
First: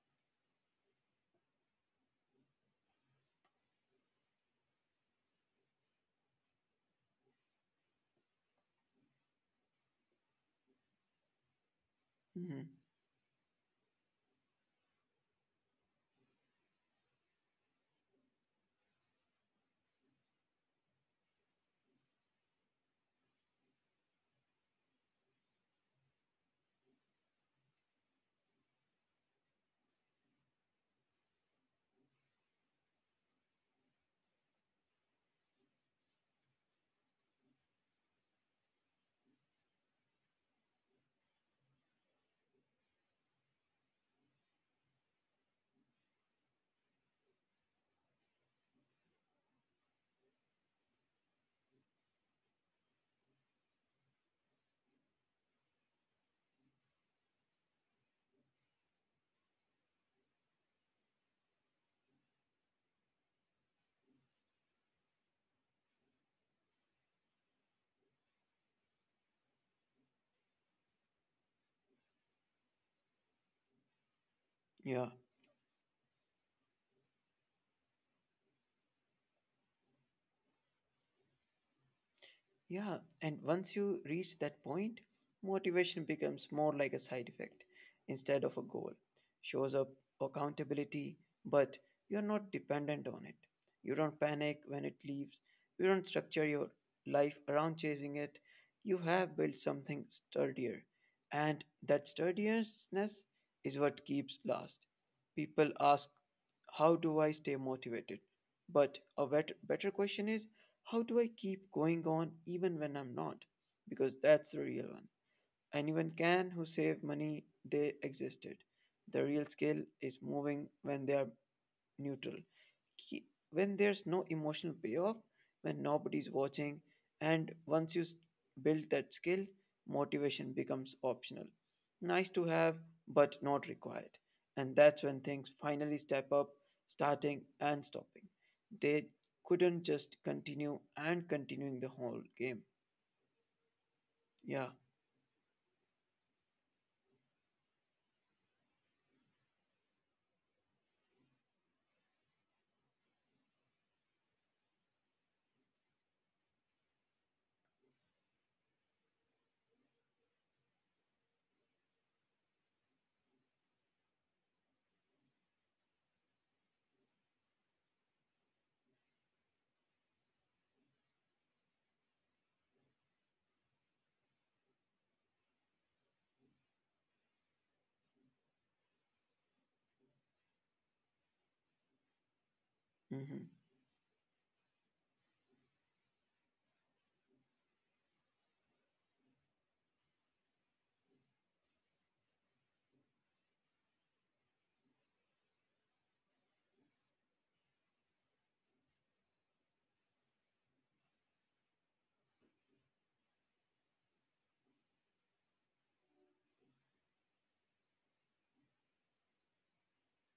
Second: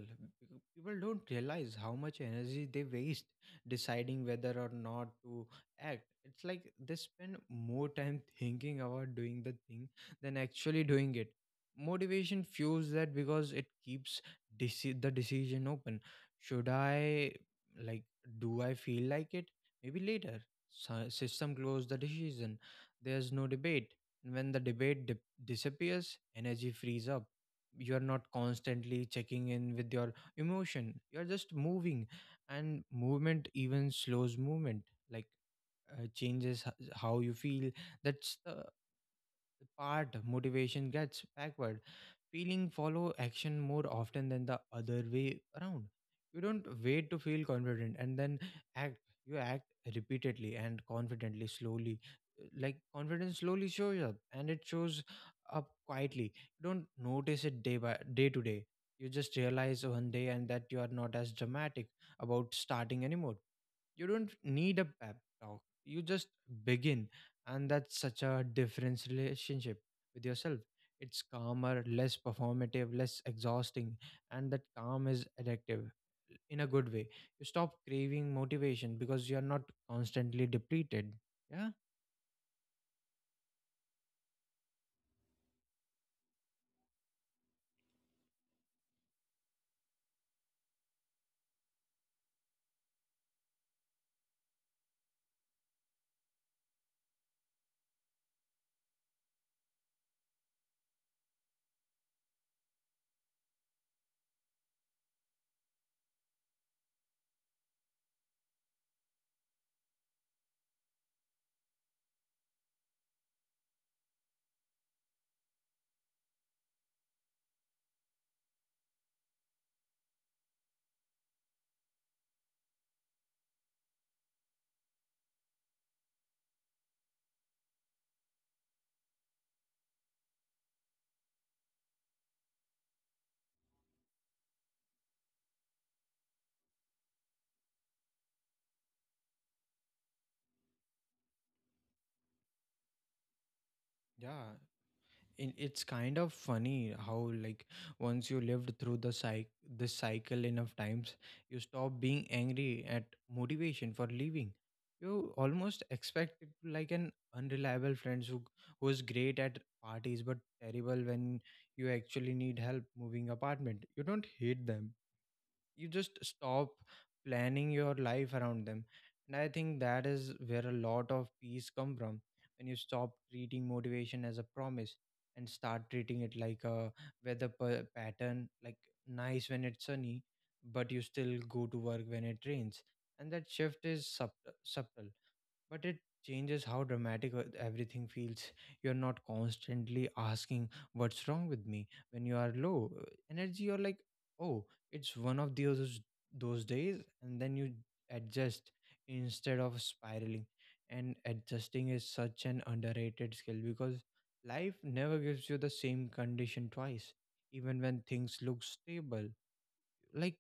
S1: People don't realize how much energy they waste deciding whether or not to act. It's like they spend more time <laughs> thinking about doing the thing than actually doing it. Motivation
S2: Mhm.
S1: fuels that because it keeps the decision open. Should I, like, do I feel like it? Maybe later. System close the decision. There's no debate when the debate dip disappears, energy frees up. You are not constantly checking in with your emotion, you're just moving. And movement, even slows movement, like changes how you feel. That's the part motivation gets backward. Feeling follow action more often than the other way around. You don't wait to feel confident and then act, you act repeatedly and confidently slowly. Like confidence slowly shows up, and it shows up quietly. You don't notice it day by day to day, you just realize one day and that you are not as dramatic about starting anymore. You don't need a pep talk, you just begin. And that's such a different relationship with yourself. It's calmer, less performative, less exhausting, and that calm
S2: Yeah.
S1: is addictive in a good way. You stop craving motivation because you're not constantly depleted. Yeah.
S2: Yeah, and once you reach that point, motivation becomes more like a side effect instead of a goal. Shows up accountability, but you're not dependent on it. You don't panic when it leaves. You don't structure your life around chasing it. You have built something sturdier, and that sturdiness is what keeps last. People ask, how do I stay motivated? But a better question is, how do I keep going on even when I'm not? Because that's the real one. Anyone can who save money they existed. The real skill is moving when they are neutral, ki- when there's no emotional payoff, when nobody's watching, and once you build that skill, motivation becomes optional. Nice to have, but not required. And that's when things finally step up, starting and stopping. They couldn't just continue and continuing the whole game.
S1: Yeah,
S2: Yeah.
S1: it's kind of funny how, like, once you lived through the cycle this cycle enough times, you stop being angry at motivation for leaving. You almost expect it to, like an unreliable friend who is great at parties but terrible when you actually need help moving apartment. You don't hate them, you just stop planning your life around them. And I think that is where a lot of peace come from, when you stop treating motivation as a promise and start treating it like a weather pattern, like, nice when it's sunny but you still go to work when it rains. And
S2: Mm-hmm.
S1: that shift is subtle, but it changes how dramatic everything feels. You're not constantly asking what's wrong with me when you are low energy. You're like, oh, it's one of those days, and then you adjust instead of spiraling. And adjusting is such an underrated skill, because life never gives you the same condition twice. Even when things look stable, like,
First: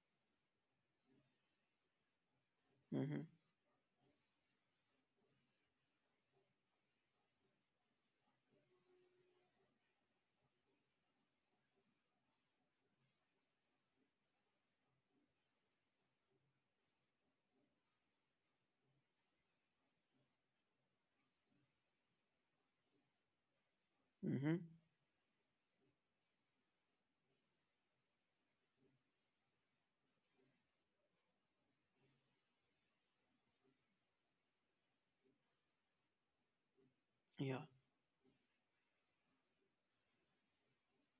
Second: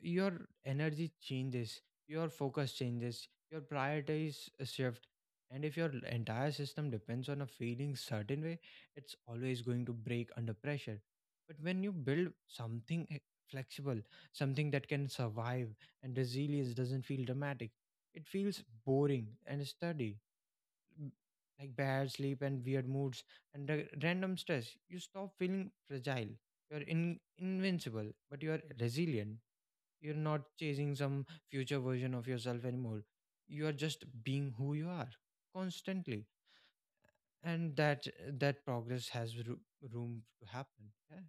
S1: your energy changes, your focus
S2: Mm-hmm.
S1: changes, your priorities shift. And if your entire system depends on a feeling certain way, it's always going to break under pressure. But when you build something flexible, something that can survive, and resilience doesn't feel dramatic, it feels boring and steady. m- Like bad sleep and weird moods and random
S2: Mm-hmm.
S1: stress, you stop feeling fragile. You're invincible, but you're resilient. You're not chasing some future version of yourself anymore. You are just being who you are constantly,
S2: Yeah.
S1: and that progress has room to happen. Yeah.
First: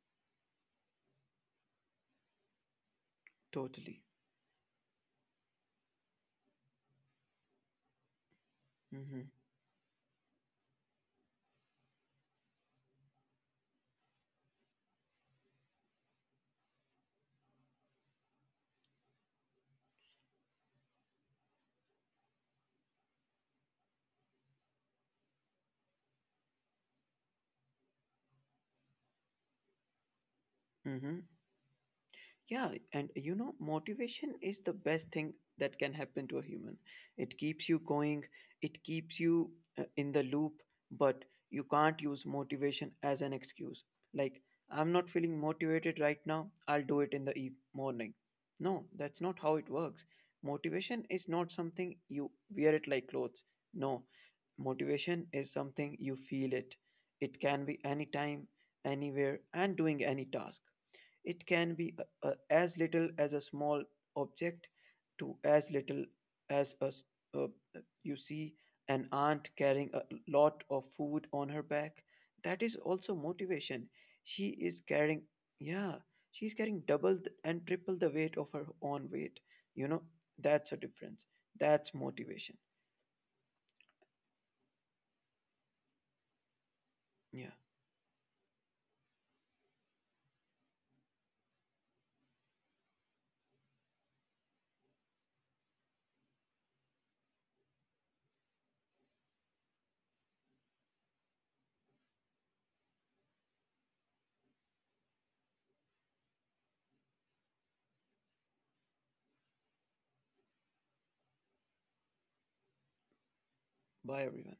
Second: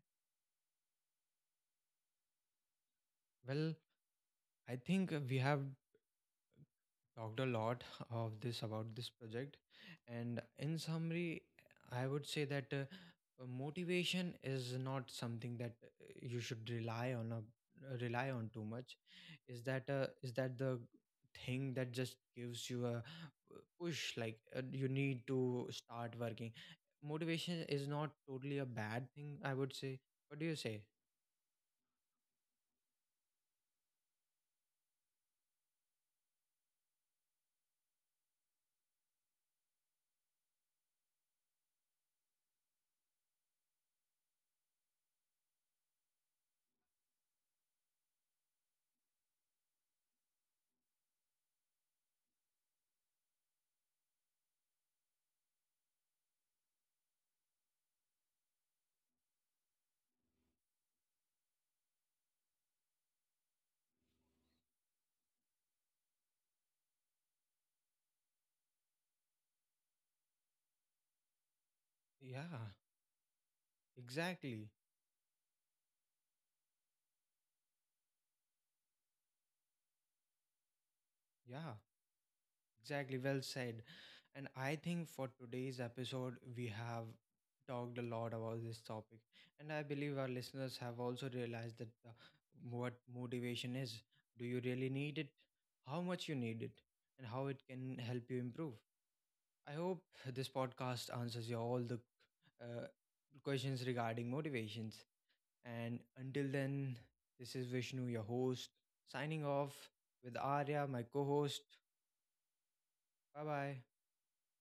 S1: Well,
S2: Totally.
S1: I think we have talked a lot of this about this
S2: Mm-hmm.
S1: project, and in summary, I would say that motivation is not something that you should rely on, rely on too much. Is that is that the thing that just gives you a, push, like, you need to start working. Motivation is not totally a bad thing, I would say. What do you say?
S2: Mm-hmm. Yeah, and you know, motivation is the best thing that can happen to a human. It keeps you going, it keeps you in the loop, but you can't use motivation as an excuse. Like, I'm not feeling motivated right now, I'll do it in the morning. No, that's not how it works. Motivation is not something you wear it like clothes. No, motivation is something you feel it. It can be anytime, anywhere, and doing any task it can be as little as a small object to as little as uh, you see an aunt carrying a lot of food on her back. That
S1: Yeah,
S2: is also motivation. She
S1: exactly.
S2: is carrying, yeah, she's carrying double and triple the weight of her own weight. You know, that's a difference.
S1: Yeah.
S2: That's motivation.
S1: Exactly, well said. And I think for today's episode, we have
S2: Yeah.
S1: talked a lot about this topic. And I believe our listeners have also realized that, what motivation is. Do you really need it? How much you need it? And how it can help you improve? I hope this podcast answers you all the uh, questions regarding motivations. And until then, this is Vishnu, your host, signing off with Arya, my co host. Bye bye.
S2: Bye, everyone.